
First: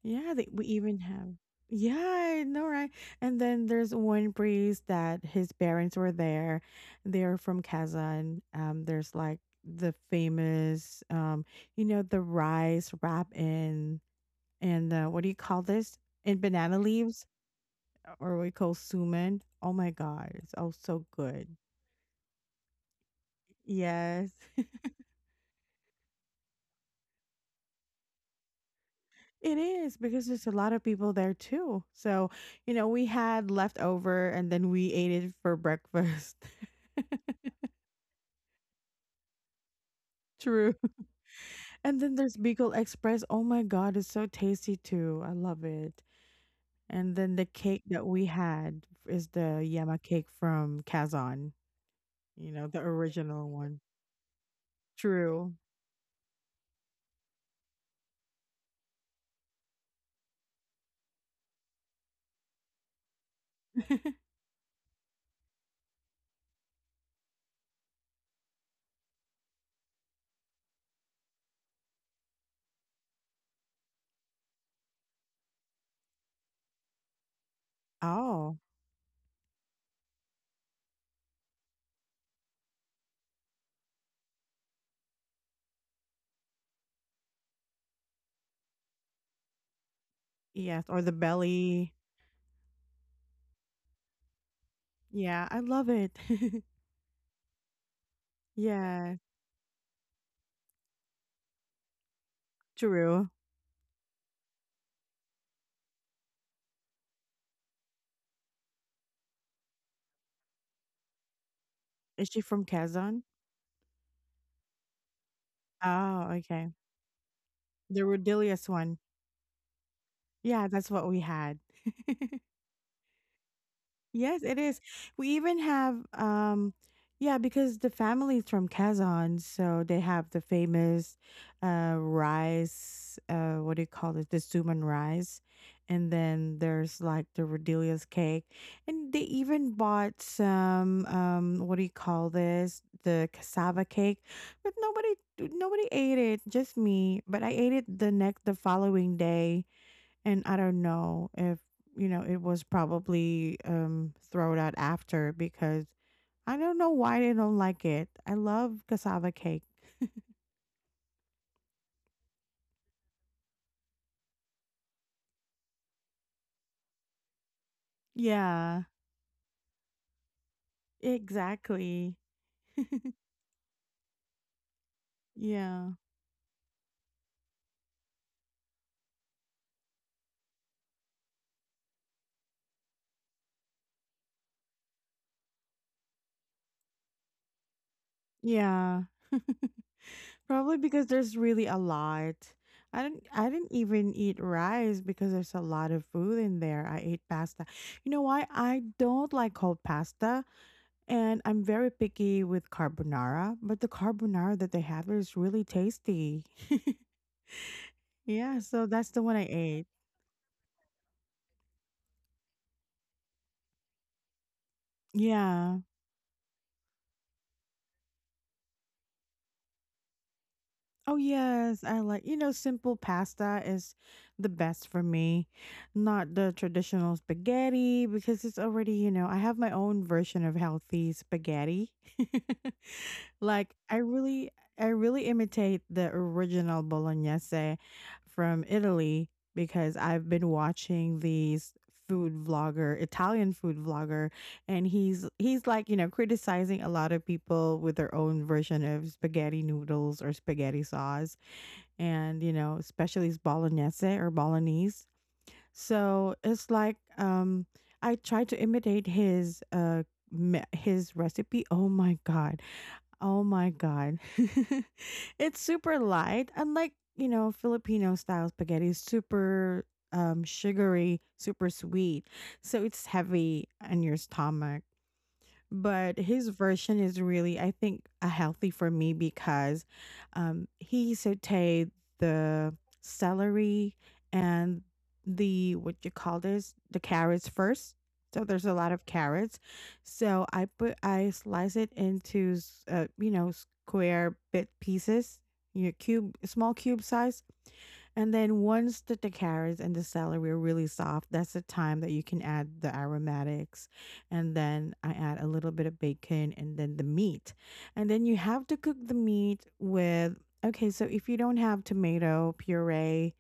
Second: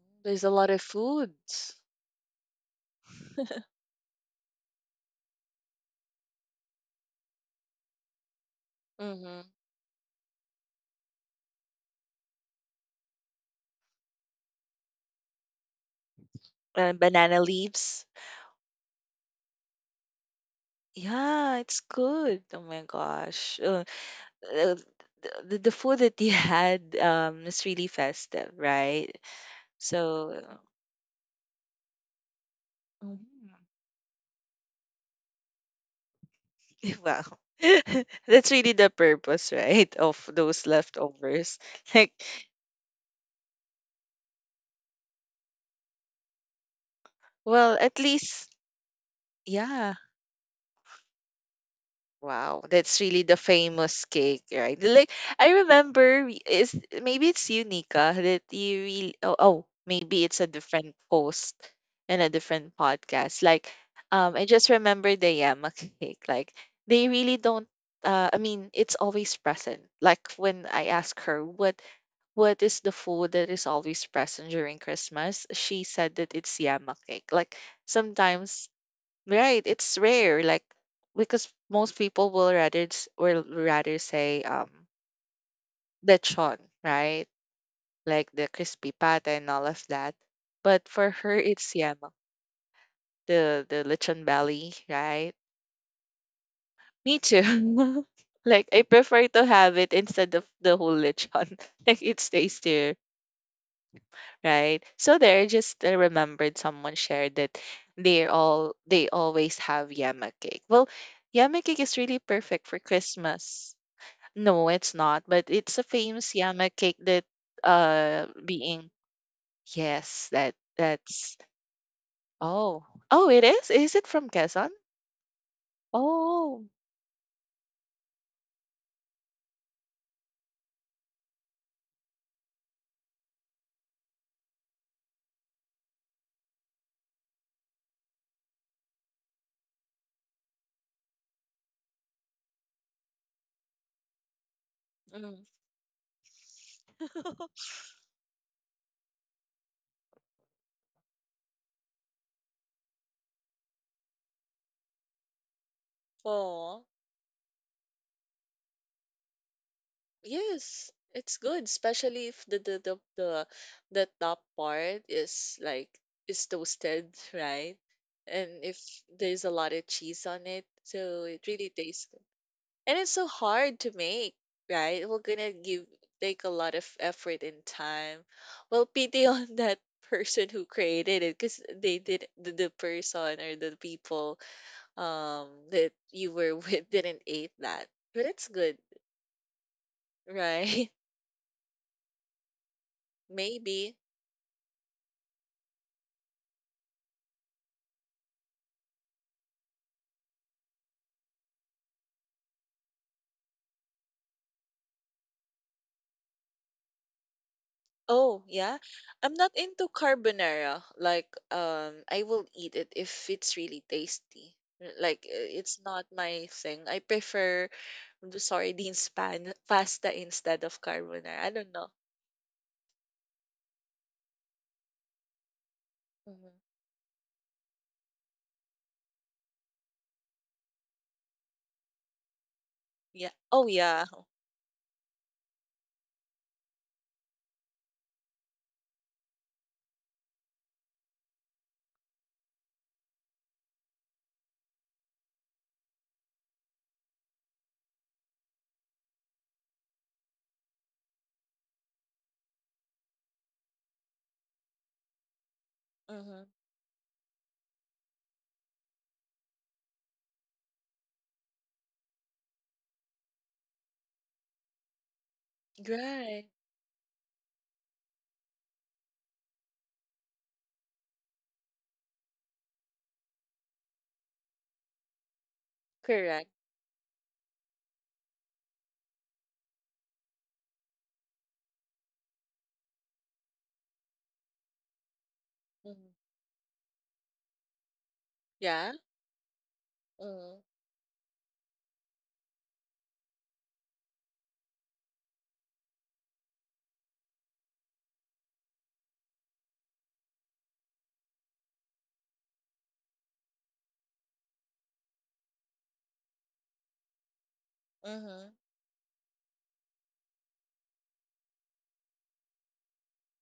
Yeah, there's they a we lot of even have foods. Yeah, I know, right? And then there's one priest that his parents were there. They're from Kazan. There's like Hmm. the famous, you know, the rice wrap in and what do you call this? In banana And leaves, banana leaves. or we call suman. Oh my God, it's oh so good. Yeah, it's good. Oh my gosh. Yes. uh, th- the food that you had is really festive, right? It is because So, there's a lot of people there too. So, you know, we had mhm. leftover and then we ate it for breakfast. Wow. That's really the purpose, right, of those True. leftovers. And Like, then there's Bicol Express. Oh my God, it's so tasty too. I love it. And then the well, cake at that we least, had is the yeah, yama cake from Kazan, you wow, know, the that's really the original one. famous cake, right? Like I True. remember, we- is maybe it's you, Nika, that you really. Oh, oh, maybe it's a different post and a different podcast. Like, I just remember the yama cake. Like they really don't. I mean, it's always present. Like when I ask her what is the food that is always present during Christmas, she said that it's yama cake. Like Oh, sometimes. Right, it's rare, like because most people will rather say lechon, right? Like the crispy pata and all of that. yes. But Or for the her, it's belly. yema, the lechon belly, right? Yeah, I love it. Me too. Like I Yeah, prefer to have it instead of the whole lechon. Like it stays there, true. right? So there, just I remembered someone shared that they always have yema cake. Well, yama cake is really Is she from perfect for Kazan? Christmas. No, it's not, but it's a Oh, famous yama okay. cake that The Rodelius being one. yes, that Yeah, that's what we that's had. oh. Oh, it is? Is it from Yes, it Quezon? is. We even have Oh. Yeah, because the family's from Kazan, so they have the famous rice, what do you call it? The Zuman rice. And then there's like the Rodelius cake. And they even bought some what do you call this? The cassava cake. But nobody Mm. nobody ate it, just me. But I ate it the following day. And I don't know if, you know, it was probably thrown out after because I don't Oh, know why they don't like it. I love cassava cake. yes, it's good, especially if the top part is like is toasted, right? And if Yeah, there's a lot of cheese on it, so it really tastes. exactly. And it's so hard to make, right? We're gonna give Yeah. take a lot of effort and time. Well, pity on that person who created it, because they did the person or the people that you were with didn't eat that. But it's good, Yeah. Probably right? because there's really a lot. I didn't I didn't Maybe. even eat rice because there's a lot of food in there. I ate pasta. You know why? I don't like cold pasta. And I'm very picky with carbonara, but the carbonara that they have is really tasty. Oh Yeah, yeah, so that's the I'm one I not ate. into carbonara. Like I will eat it if it's really tasty. Like uh, Yeah. it's not my thing. I prefer the sardines pan pasta instead of Oh carbonara. I don't yes, know. I like, you know, simple pasta is the best for me, not Mhm. the traditional spaghetti because it's already, you know, I have my own version of healthy spaghetti. Yeah. Oh like I yeah. really I really imitate the original bolognese from Italy because I've been watching these food vlogger Italian food vlogger, and he's like, you know, criticizing a lot of people with their own version of spaghetti noodles or spaghetti sauce, and you know especially it's bolognese or bolognese, so Mhm. it's like I tried to imitate his recipe. Oh my god, oh my god. It's super Right. light, unlike, you know, filipino style spaghetti is super sugary, super sweet, so it's heavy on your stomach, but Correct. his version is really, I think, a healthy for me because he sauteed the celery and the what you Mhm. call this the carrots first, so there's a Yeah. lot of carrots, so Mhm. I put, I slice it into you know, square bit pieces, you know, cube, small cube size. And then once the carrots and the celery are really soft, that's the time that you can add the aromatics. And then I add a little bit of bacon and then the meat. And then you Mhm. have to cook the meat with, okay, so if you don't have tomato puree,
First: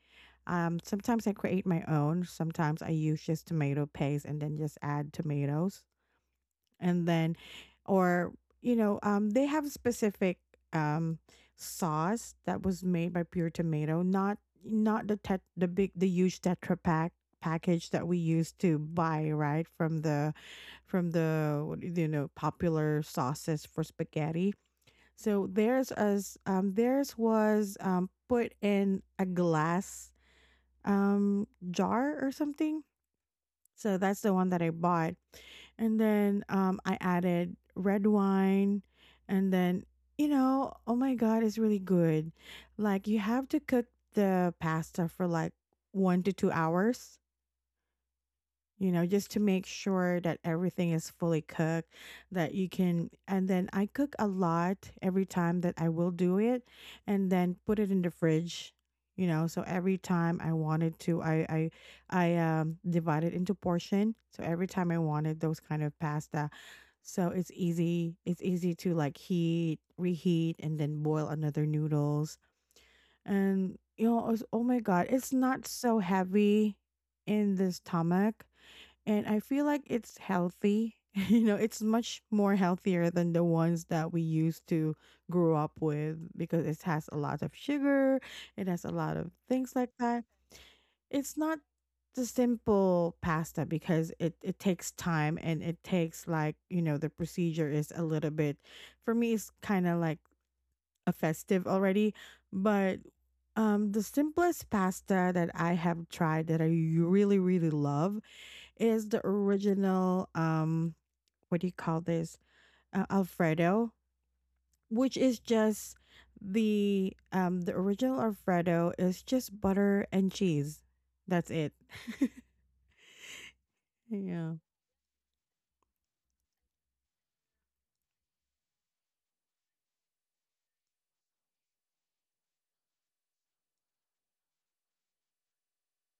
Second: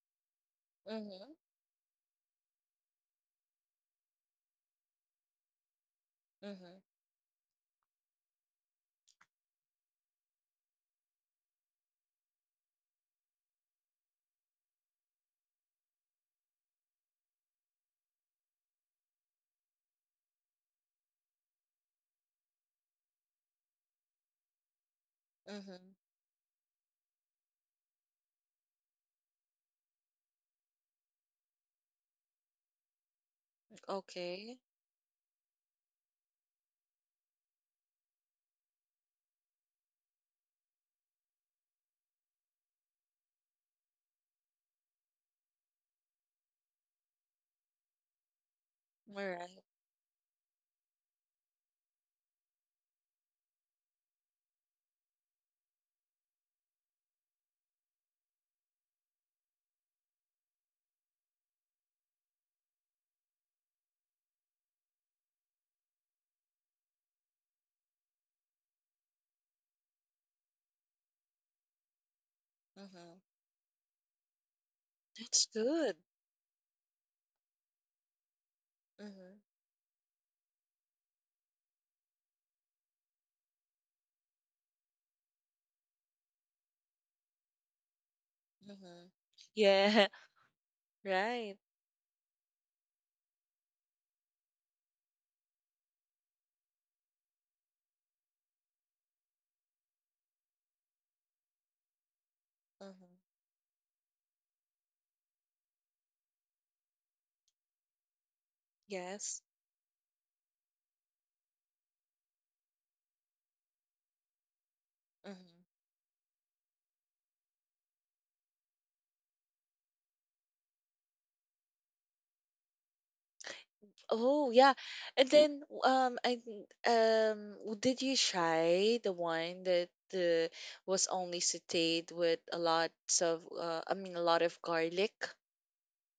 sometimes Mhm. I create my own. Sometimes I use just tomato paste and then just add tomatoes, Mhm. and then or, you know, they have specific um sauce that was made by pure tomato, not the big, the huge tetra pack package that we used to buy, right, from the from the, what do you know, popular sauces for spaghetti. So theirs, Mhm. as theirs was put in a glass um jar or something, so that's the one Okay. that I bought. And then I added red wine. And then, you know, oh my God, it's really good. Like, you have to cook the pasta for like 1 to 2 hours, you know, All just to right. make sure that everything is fully cooked, that you can. And then I cook a lot every time that I will do it, and then put it in the fridge. You know, so every time I wanted to, I divide it into portion. So every time I wanted those kind of pasta, so it's easy. It's easy to like heat, reheat, and then boil another noodles. Mhm. And you know, it's, oh my god, it's That's not good. so heavy in the stomach, and I Mhm. feel like it's healthy. You know, it's much more healthier than the ones that we used to grow up with because it has a lot of sugar, it has a Mhm. lot of things like Yeah. that. It's Right. not the simple pasta because it takes time and it takes like, you know, the procedure is a little bit, for me it's kinda like a festive already. But Mhm. The simplest pasta that I have tried that I really, really love is the Yes. original what do you call this, alfredo, which is Mhm. just the original alfredo is just butter and cheese, that's it. Oh Yeah. yeah, and then did you try the one that uh, was only sautéed with a lot of a lot of garlic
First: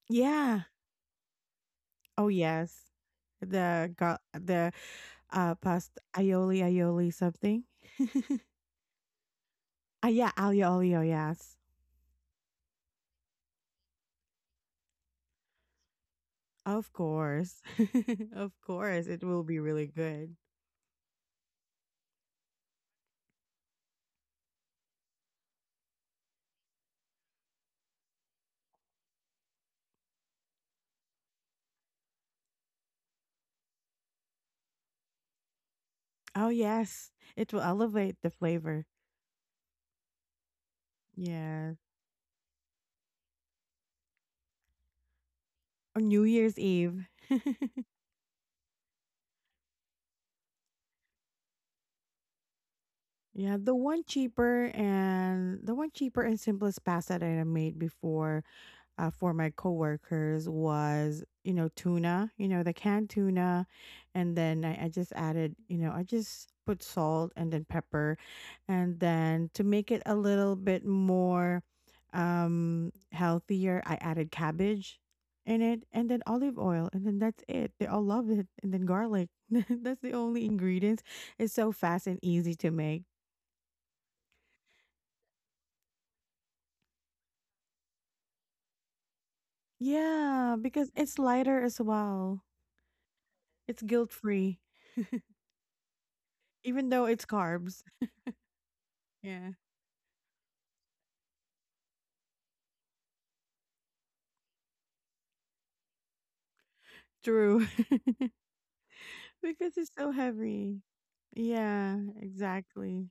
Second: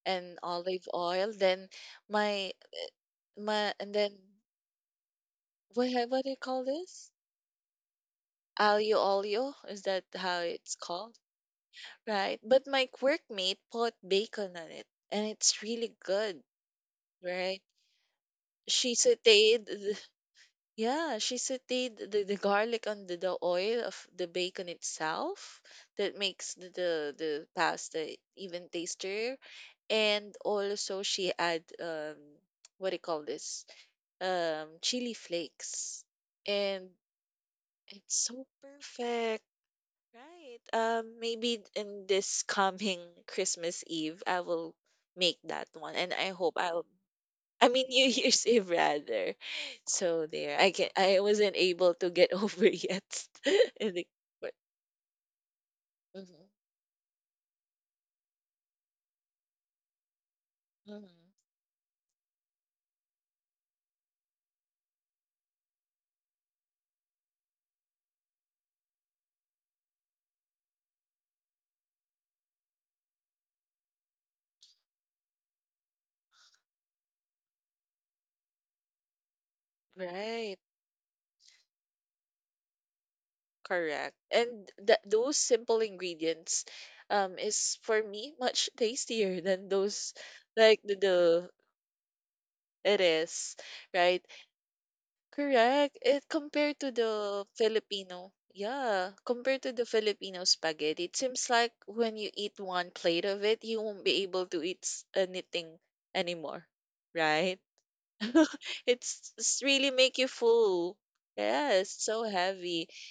and Yeah. olive oil? Then Oh my yes. my the and then got the past what do you Aioli, call this? aioli something. Aglio olio is that Ah yeah, how it's aioli, called? yes. Right. But my workmate put bacon on it, and it's really good, Of course. right? Of She course it will be sautéed. really good. Yeah, she sautéed the garlic on the oil of the bacon itself that makes the pasta even tastier. And also she add what do you call this? Chili flakes. Oh And yes, it will it's elevate the so flavor. perfect, right? Maybe Yes, in this coming Christmas Eve I will make that one on and New I hope Year's Eve. I mean New Year's Eve rather. So there, I can I wasn't able to get over yet. Yeah, and the, but, the one cheaper and mhm, simplest pasta that I made before, for my coworkers, was, mhm. you know, tuna, you know, the canned tuna. And then I just added, you know, I just put salt and then pepper, and then to make it a little bit more healthier, I added cabbage in it, and then olive oil, and then that's it, they all love it, and then garlic. That's the only Right, ingredients. It's so fast and easy to make. correct. And that those simple ingredients, is for me much tastier than those Yeah, like because it's the lighter as well. it is It's guilt right. free, Correct. It compared even to though it's the carbs. Filipino, yeah, Yeah, compared to the Filipino spaghetti, it seems like when you eat one plate of it, you won't be able to eat anything anymore, right? true. It's Because really it's so make you heavy. full. Yes, Yeah, so heavy. exactly.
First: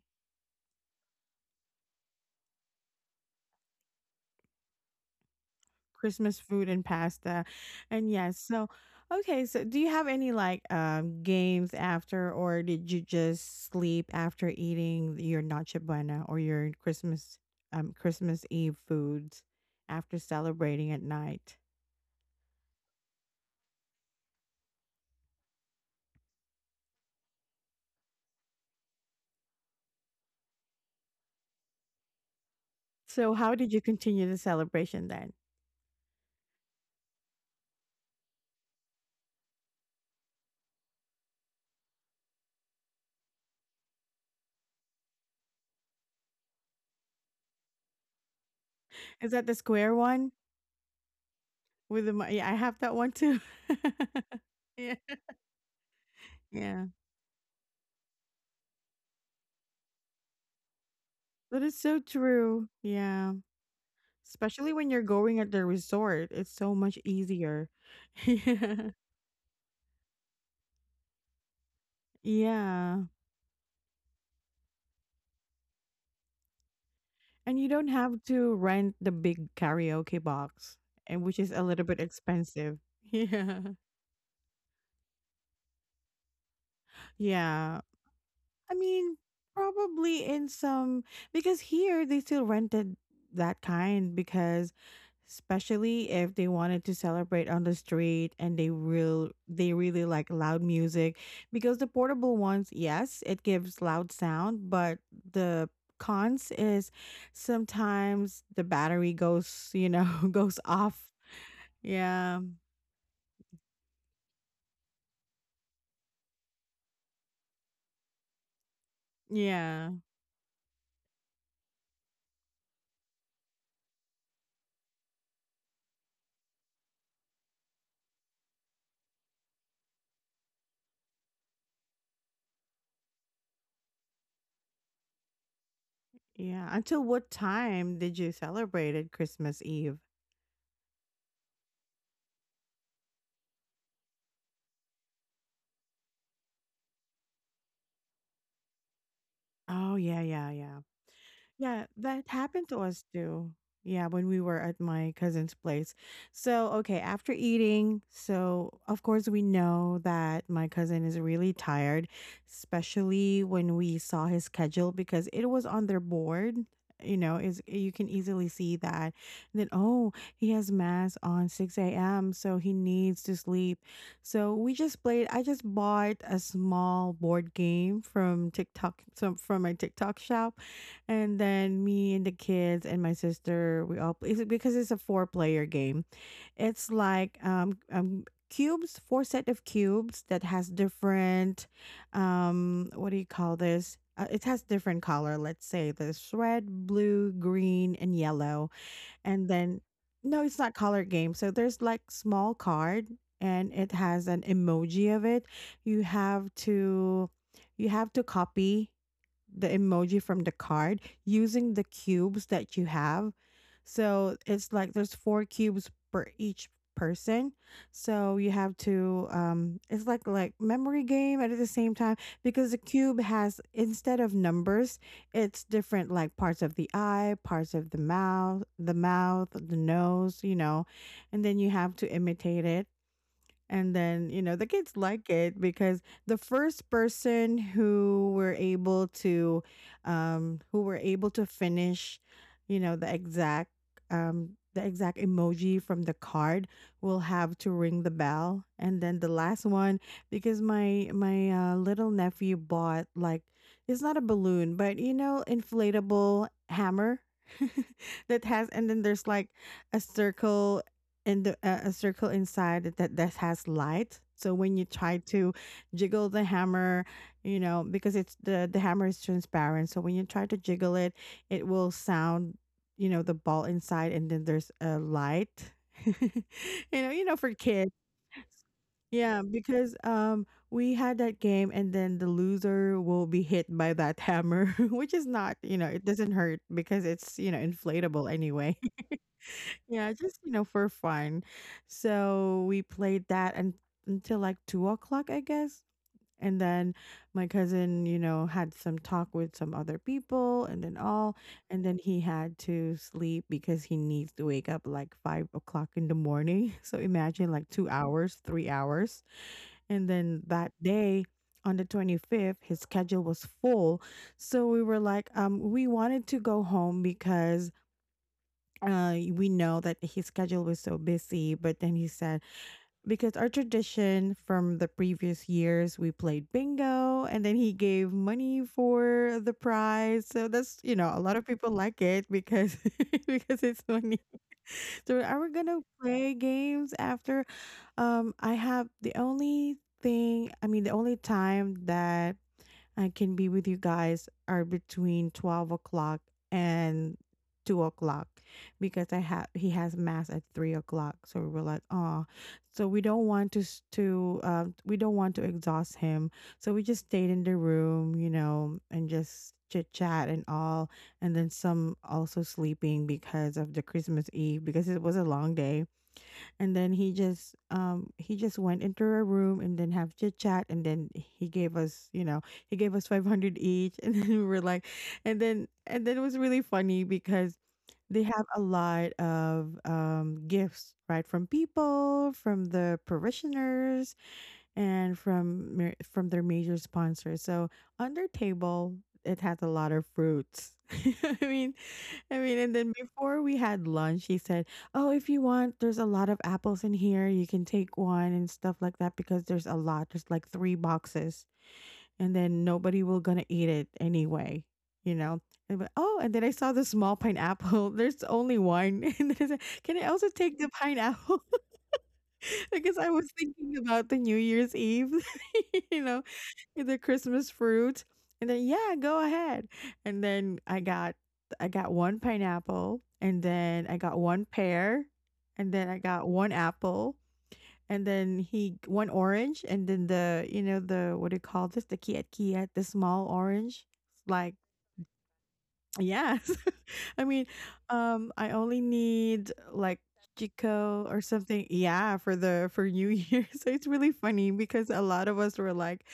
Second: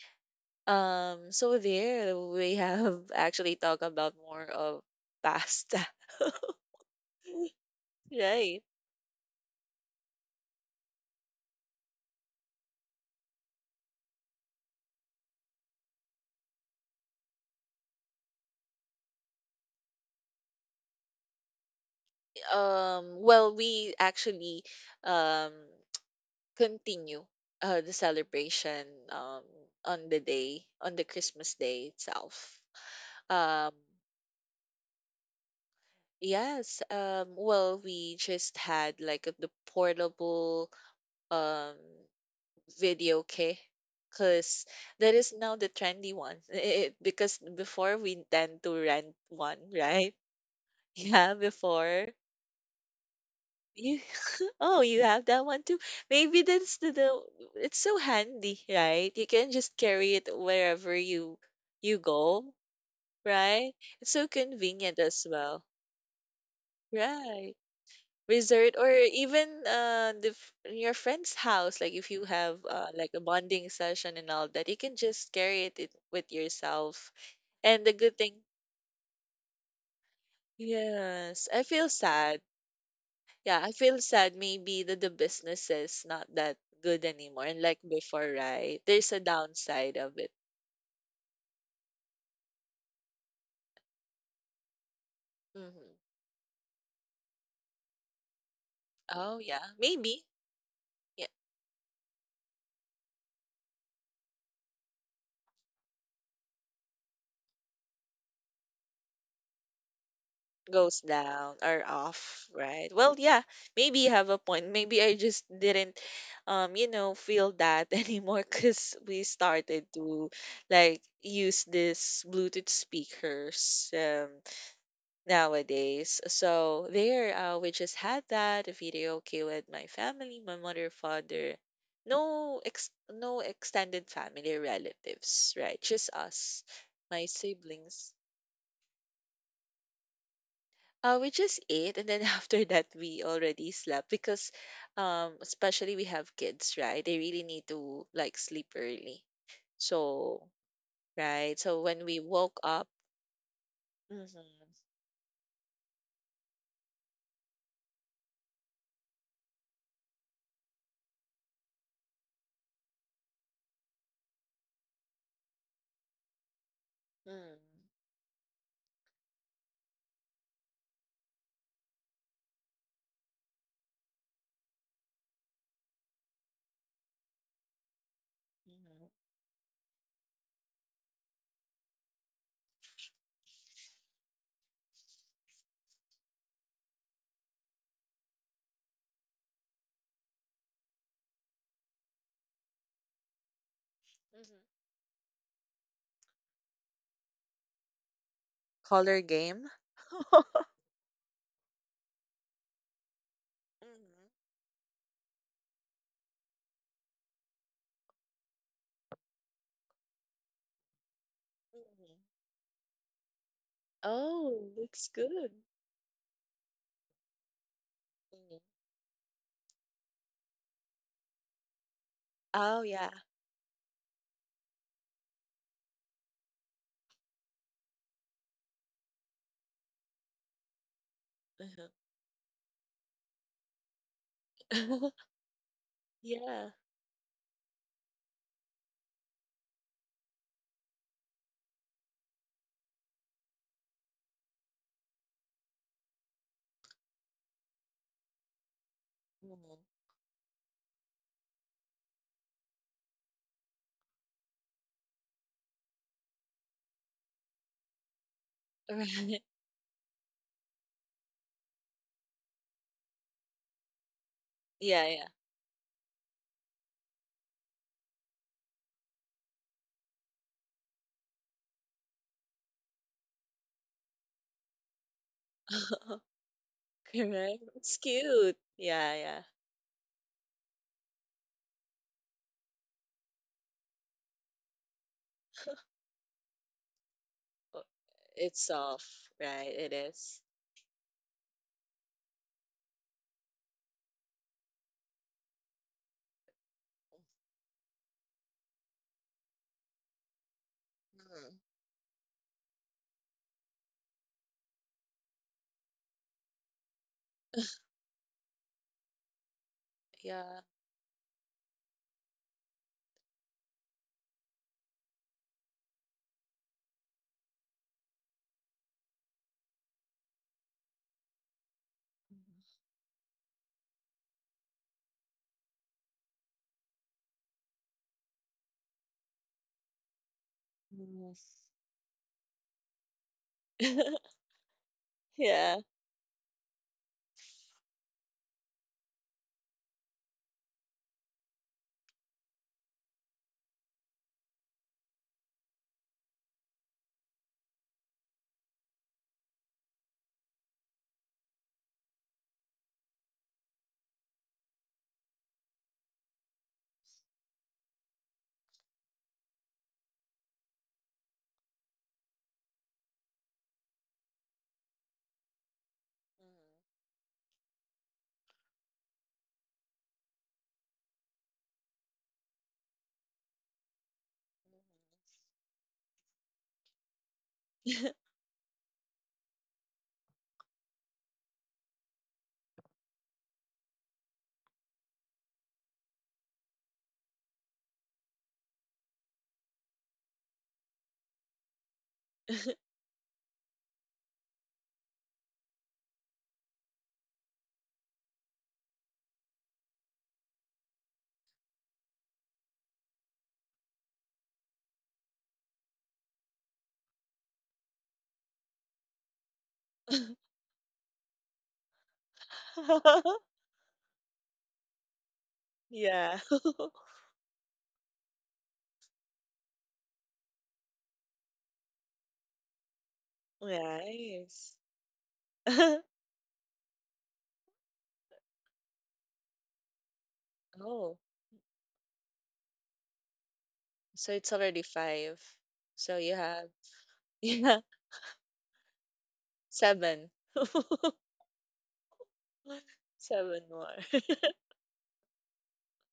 So there we have actually talked about more of pasta. Christmas food and pasta. And yes, Right. so okay, so do you have any like games after, or did you just sleep after eating your noche buena or your Christmas Christmas Eve foods after celebrating at night? Well, we actually um continue the celebration on the day, on the Christmas day itself. So how did Um, you continue the celebration then? yes, well, we just had like the portable um, video kit because that is now the trendy one. It, because before we tend to rent Is that the one, square right? one Yeah, with before. Yeah, I have that one too. You oh, Yeah. you have that one too. Maybe that's Yeah. The it's so handy, right? You can just carry it wherever That is you so go, true. Yeah. right? It's so Especially when convenient you're as going at the well, resort, it's so much right? easier. Resort or Yeah. even the your friend's house, like if you have Yeah. like a bonding session and all that, you can just carry it with yourself. And you And don't the good have thing, to rent the big karaoke box, and which yes, is a I little feel bit sad. expensive. Yeah, Yeah. I feel sad maybe that the business is not that good anymore. And like Yeah. before, I right? There's mean, a downside of probably it. in some, because here they still rented that kind because Hmm. especially if they wanted to celebrate on the street and they real Oh, yeah. they really Maybe. like loud music, Yeah. because the portable ones, yes, it gives loud sound, but the cons is sometimes the battery goes, you know, goes Goes off. down or Yeah. off, right? Well, yeah. Maybe you have a point. Maybe I just didn't, you know, feel that anymore because we started Yeah. to like use this Bluetooth speakers. Nowadays. So there, we just had that a video okay with my family, my mother, father, no extended family relatives, right? Just us, Yeah. Until my what time siblings. did you celebrate at Christmas Eve? We just ate and then after that we already slept because especially we have kids, right? They really need to like sleep early. Oh, yeah, yeah, So, yeah. right. So Yeah, when we that woke happened to up, us too. Yeah, mm-hmm, when we were at mm-hmm, my cousin's place. So, okay, after eating, so of course we know that my cousin is really tired, especially when we saw his schedule because it was on their board. You know, is you can easily see that. And then, oh, he has mass on 6 a.m., so he needs to sleep. So we just played. I just bought a small board game from TikTok, mm-hmm, some from my TikTok shop, and then me and the kids and my sister, we all play, it's because it's a four player game. It's like cubes, four set of cubes that has different what do you call this? It has mm-hmm. different color. Let's say there's red, blue, green, and yellow. Color And game. then no, it's not color game. So there's like small card and it has Mhm, an emoji of it. You have to you have to copy the emoji from the card using the mhm. cubes that you have. So Oh, it's like looks there's four good. cubes per each person. So you Mhm. have to it's like memory game at the same time, because the Oh, yeah. cube has, instead of numbers, it's different like parts of the eye, parts of the mouth, the mouth, the nose, you know. And then you Mhm. have to imitate it. And then, you know, the kids like it because the Yeah. first person who were able to, finish, you know, the exact emoji from the card, will have to ring the bell. And then the last Mhm. one because my little nephew bought like it's not a balloon, but you know, inflatable hammer that has and then there's Right. like a circle and a circle inside that has light. So when you Yeah, try yeah. to jiggle the hammer, you know because it's the hammer is transparent. So when you try to jiggle it, it will sound, you know, the ball inside, and then there's a light. you for Correct. kids. It's cute. Yeah, Yeah, yeah. because we had that game and then the loser will be hit by that hammer, which is not, you know, it doesn't hurt because it's, you know, Oh, inflatable it's anyway. soft, right? It Yeah, just, is. you know, for fun. So we played that un until like 2 o'clock, I guess. And then my cousin, you know, had some talk with some other people and then all. Mhm. And then he had to sleep because he needs to wake up like 5 o'clock in the morning. So imagine like 2 hours, 3 hours. And then Yeah. that day, on the 25th, his schedule was full. So we were like, we wanted to go home because we know that his schedule was so busy, but then he said, Mhm. because our tradition from the previous years, we played bingo and then he gave money for the prize. So that's, you know, a Mhm. lot of people like it because because it's money. So are we gonna Yeah. play games after? I have the only thing, I mean, the only time that I can be with you guys are between 12 o'clock and 2 o'clock because I have he has mass at 3 o'clock. So we were like, oh, so we don't want to, we don't want to exhaust him. So we just stayed in the room, you know, and just chit chat and all. And then some also sleeping because of the Christmas Eve because it was a long day and then he just went into a room and then have chit chat and then he gave us you know he gave us 500 each and then we were like, and then it was really funny because Mhm. they have a lot of gifts right from people from the parishioners and from from their major sponsors so on their table it has a lot of fruits. i mean I mean, and then before we had lunch, he said, "Oh, if you want, there's a lot of apples in here. You can take one and stuff like that because there's a lot. There's like three boxes, and then nobody will gonna eat it anyway, you know." And but, oh, and then I saw the small pineapple. There's only one, and then I said, "Can I also take the pineapple?" Because I was thinking about the New Year's Eve, you know, Yeah. the Christmas fruit. And then yeah, go ahead. And then I got one pineapple and then I got one Nice. pear and then I got one apple and then he one orange and then the you know the Oh, what do you call this? The kiat kiat, the small orange. so it's Like already five. So you Yes. have, I mean, yeah. I only need like 7. Chico or something. Yeah, for the for New Year. 7 So it's more. really funny because a lot of us were like,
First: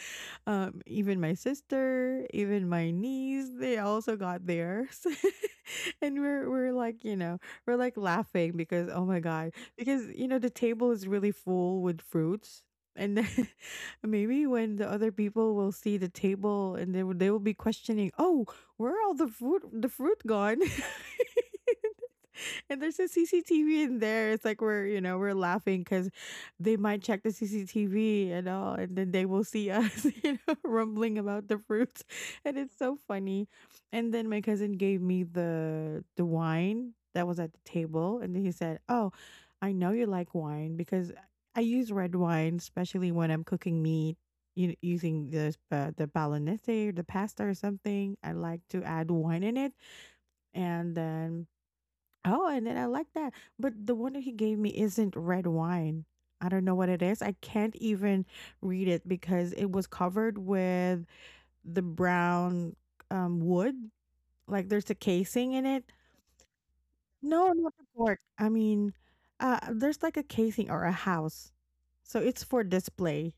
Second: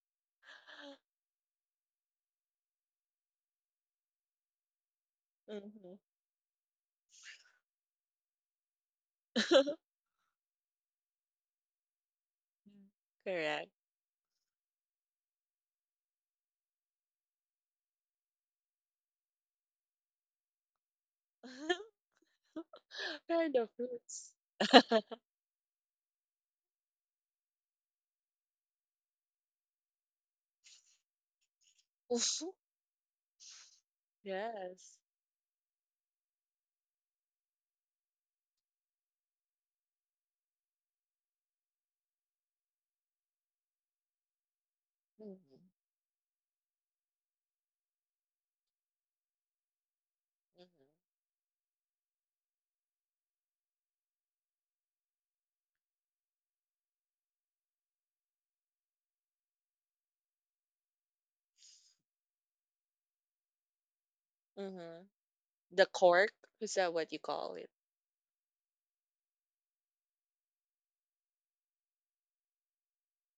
even my sister, even my niece, they also got theirs. Mhm. And we're like, you know, we're like laughing because oh my God. Because, you know, the table is really full with fruits. And then Correct. maybe when the other people will see the table and they will be questioning, oh, where all the fruit gone. And there's a Where are the CCTV in there. fruits? It's like we're, you know, we're laughing because they might check the CCTV and all, and then they will see us, you know, rumbling about the fruits, Mhm. and it's so funny. And then my cousin Yes. gave me the wine that was at the table, and then he said, "Oh, I know you like wine because I use red wine, especially when I'm cooking meat." You using Mhm, the bolognese or the pasta or something, I like to add wine in it, mhm, and then oh, and then I like that. But the one that he gave me isn't red wine. I don't know what it is. I can't even read it because it was covered with the brown wood. Like there's a mhm. casing in it. The cork? Is that what you No, call it? not the cork. I mean, there's like a casing or a house. So it's for display,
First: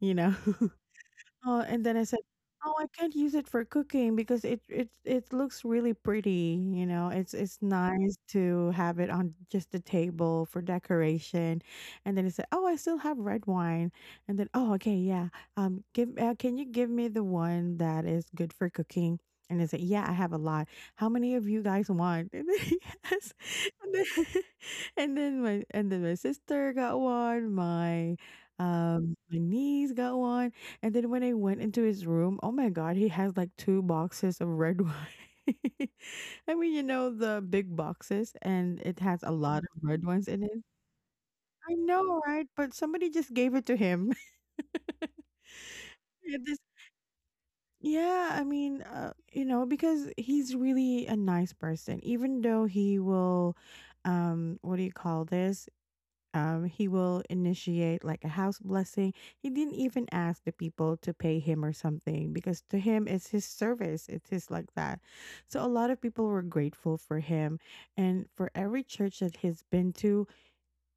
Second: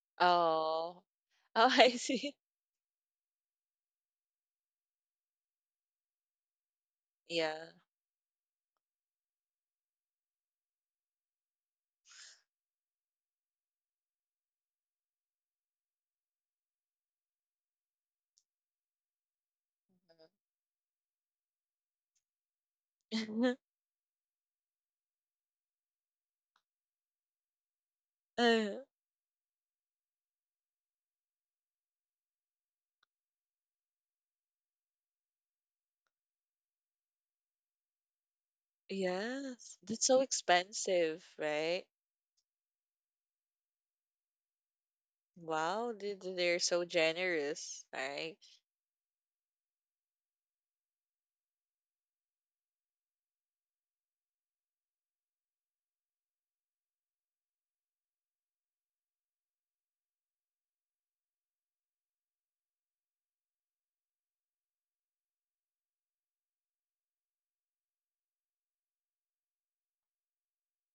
you know? Oh. Oh, Oh, and I then I said, see. "Oh, I can't use it for cooking because it looks really pretty, you know. It's Yeah. nice to have it on just the table for decoration." And then he said, "Oh, I still have red wine." And then, "Oh, okay, yeah. Give can you give me the one that is good for cooking?" And I said, "Yeah, I have a lot. How many of you guys want?" And then he asked, and then, and then my sister got one. My Uh, my niece got one and then when I went into his room, oh my god, he has like two boxes of red wine. I mean, you know, the big boxes and it has a lot of yes. red That's so ones in it. expensive, I right? know, right? But somebody just gave it to him. Wow, they, It is- they're so generous, yeah, right? I mean, you know, because he's really a nice person, even though he will, what do you call this? He will initiate like a house blessing. He didn't even ask the people to pay him or something because to him it's his service. It's his like that. So a lot of people were grateful for him, and for every church that he's been to,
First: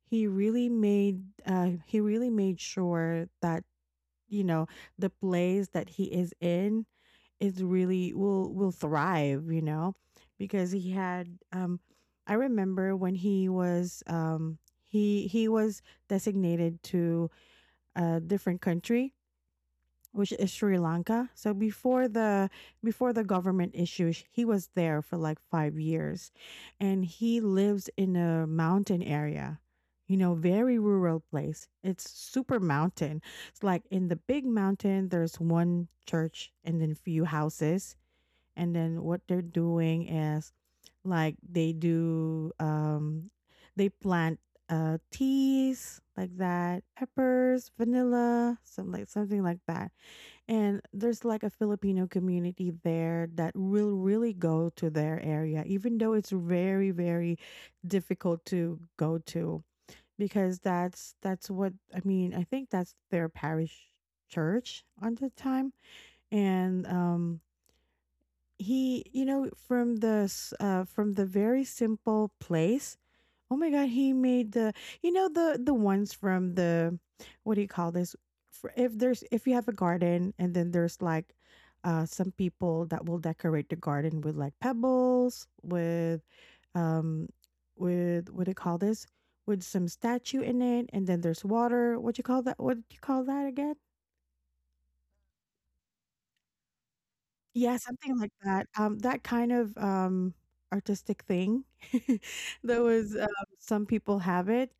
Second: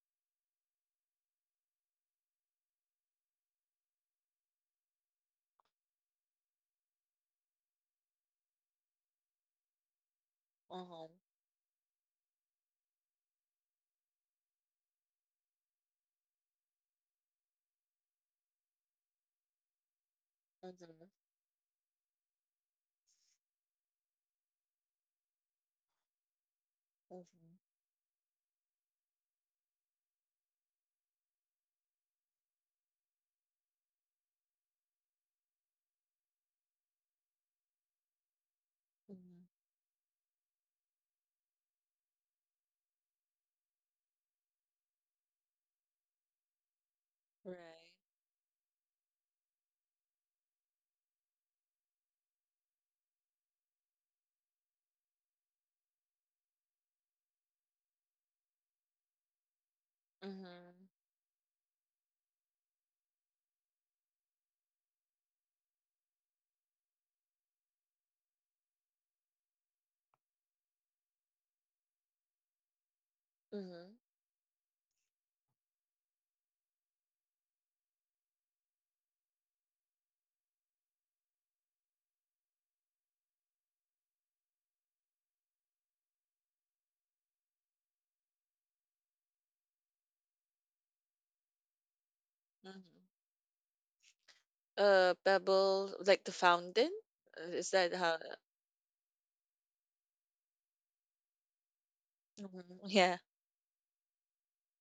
he really made sure that you know the place that he is in is really will thrive, you know, because he Uh-huh. had I remember when he was designated to a different country which is Uh Sri huh. Lanka. So before the government issues, he was there for like 5 years and Uh he lives in a mountain area. You know, very rural place. It's super mountain. It's like in the big mountain there's one church and then few houses and then huh. what they're doing is like they do they plant teas like that peppers Right. vanilla some like something like that and there's like a filipino community there that will really go to their area even though it's very difficult to go to because Mm-hmm. that's what I mean I think that's their parish church on the time and he, you know, from the from the very simple place. Oh my God, Mm-hmm. he made the you know the ones from the what do you call this? For if there's if you have a garden and then there's like some people that will decorate the garden with like pebbles um with what do you call this with some statue in it and then there's water what do you call that what do you Hmm. call that again. Pebble, like the fountain? Is Yeah, that how? something like that. That kind of, artistic thing that Mhm, was, yeah. Some people have it.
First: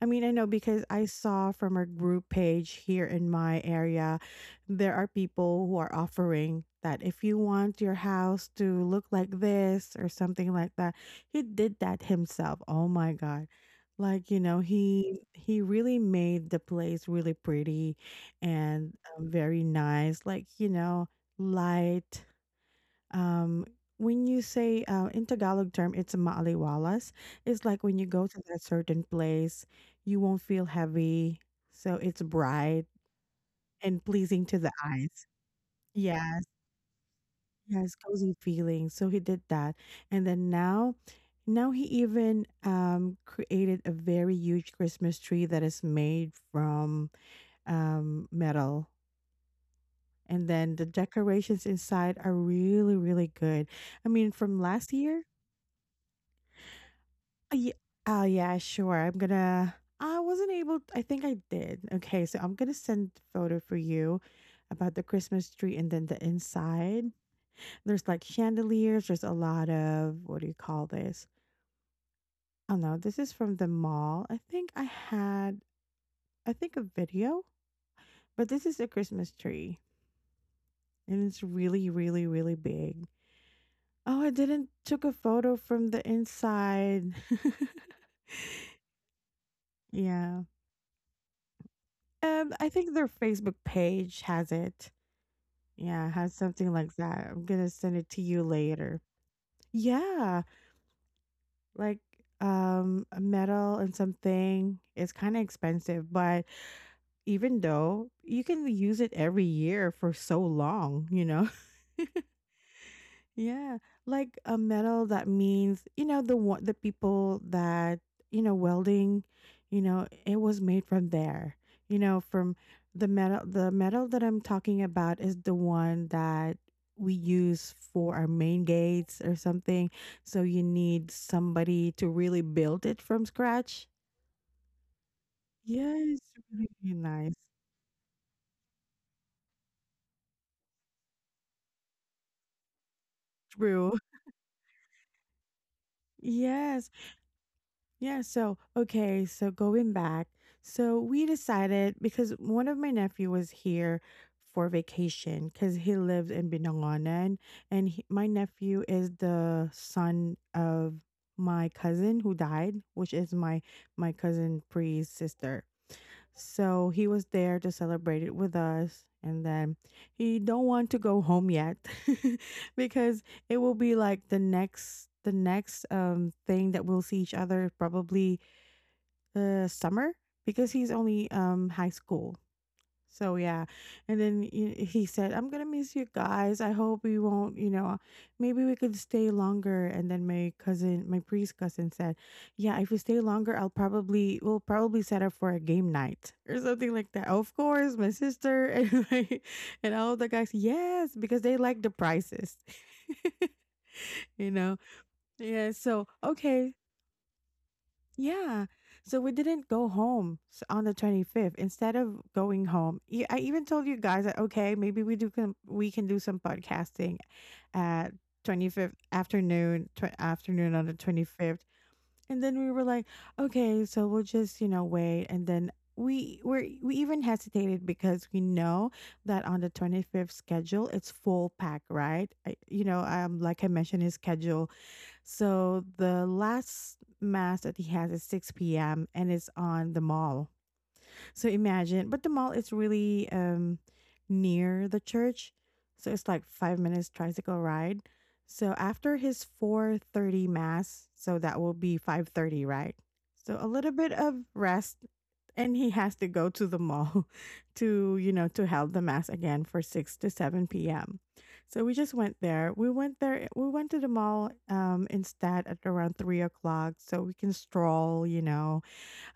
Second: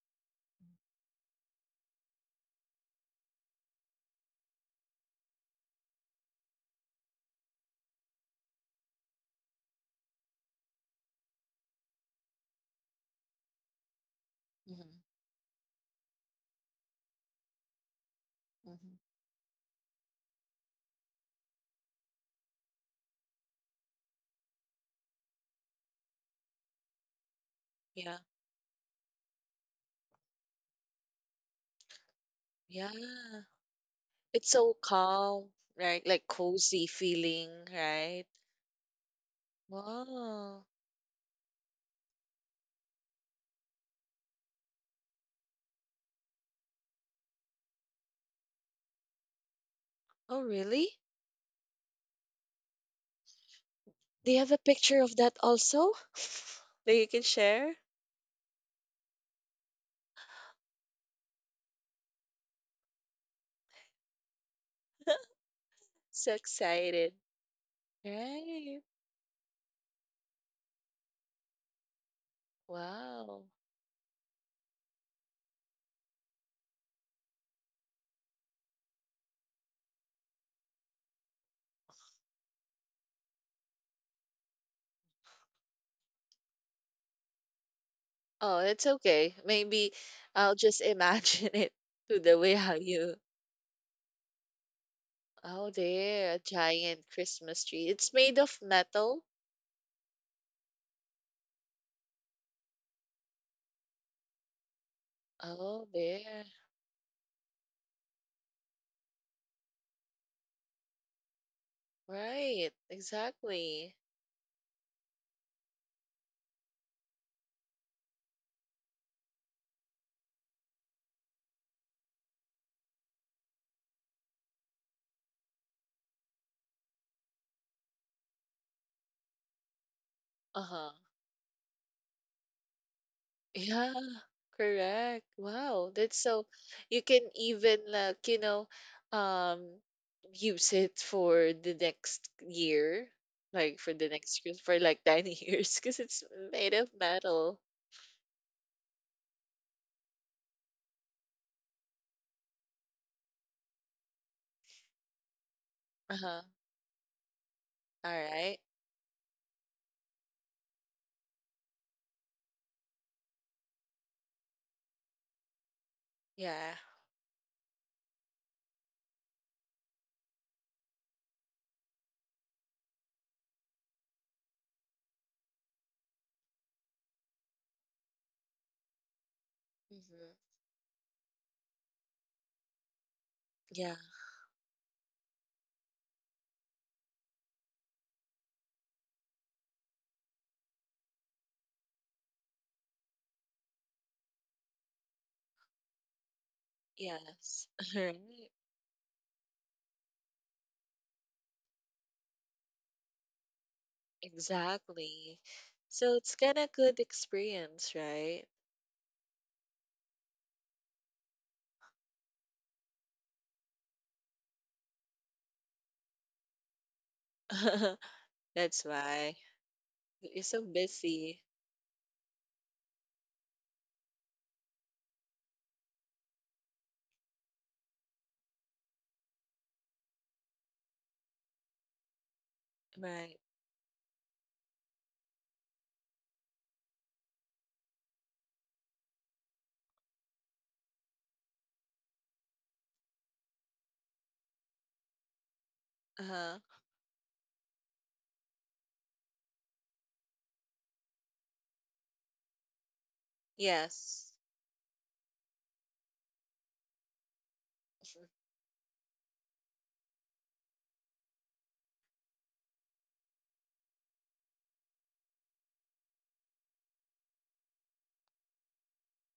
I mean, I know because I saw from a group page here in my area, there are people who are offering that if you want your house to look like this or something like that. He did that himself. Oh my God. Like, you know, Mm-hmm. he really made the place really pretty and Mm-hmm. Very nice. Like, you know, light. Um, when you say in Tagalog term, it's maaliwalas. It's like when you Yeah. go to that certain place, you won't feel heavy. So it's bright Yeah. and pleasing It's to the so eyes. calm, right? Like Yes, cozy feeling, yes, right? cozy feeling. So he did that, and then Wow. now, now he even created a very huge Christmas tree that is made from metal. Oh, And then the really? decorations inside are really, really good. I mean, They have a from last picture of year, that also that you can Uh, share? oh, yeah, sure. I'm gonna I wasn't able I think I did. Okay, so I'm gonna send photo for you about the Christmas tree and then the So inside. excited. There's like Right. chandeliers. There's a lot of what do you call this? I don't know. This is Wow. from the mall. I think a video, but this is a Christmas tree and it's really big. Oh, I didn't took a photo from the inside. Oh, it's okay. Maybe Yeah. I'll just imagine it to the way I how think their you Facebook page has it. Oh, Yeah, I there, had a something like giant that. I'm Christmas gonna tree. send it It's to made you of later. metal. Yeah, like a metal and something. It's kind of Oh, expensive, there. but even though you can use it every year for so long, you know. Right, Yeah, exactly. like a metal that means, you know, the one the people that, you know, welding, you know, it was made from there. You know, from the metal that I'm talking about is the one that we use for our main gates or something. So you Uh-huh. need somebody to really build it from scratch. Yeah, correct. Wow, Yes, that's so really you can nice. even like, you know, um use it for the next year, like for True. the next for like 10 years because it's made Yes, of metal. yeah, so okay, so going back, so we decided because one of my nephew was here for vacation because he lives Uh-huh. in Binangonan, All my right. nephew is the son of my cousin who died, which is my cousin Pri's sister. Yeah. So he was there to celebrate it with us. And then he don't want to go home yet because it will be like the next thing that we'll see each other, probably the summer, Mm-hmm. because he's only high school. So yeah, Yeah. and then he said, "I'm gonna miss you guys. I hope we won't, you know, maybe we could stay longer." And then my cousin, my priest cousin, said, "Yeah, if we stay longer, I'll probably we'll probably set up for a game night or something like that." Of Yes. course, All my right. sister and and all the guys, yes, because they like the prices, you know. Exactly. Yeah, so So it's kind okay, of good experience, right? yeah. So we didn't go home on the 25th. Instead of going home, I even told you guys that okay, maybe we can do some podcasting at That's 25th why afternoon, you're so afternoon on the busy, 25th. And then we were like, okay, so we'll just, you know, wait, and then we even hesitated because we know that on the 25th schedule it's full pack, right? I, you know, right? Like I mentioned, his schedule. So the last mass that he has is 6 p.m. and it's on the mall, so imagine. But the mall is really near the church, so it's like Uh-huh. 5 minutes tricycle ride. So after his 4:30 mass, so that will be 5:30, right? So a little bit Yes. of rest, and he has to go to the mall to, you know, to held the mass again for six to seven p.m. So we just went there. We went there. We went to the mall, instead at around 3 o'clock, so we can stroll, you know,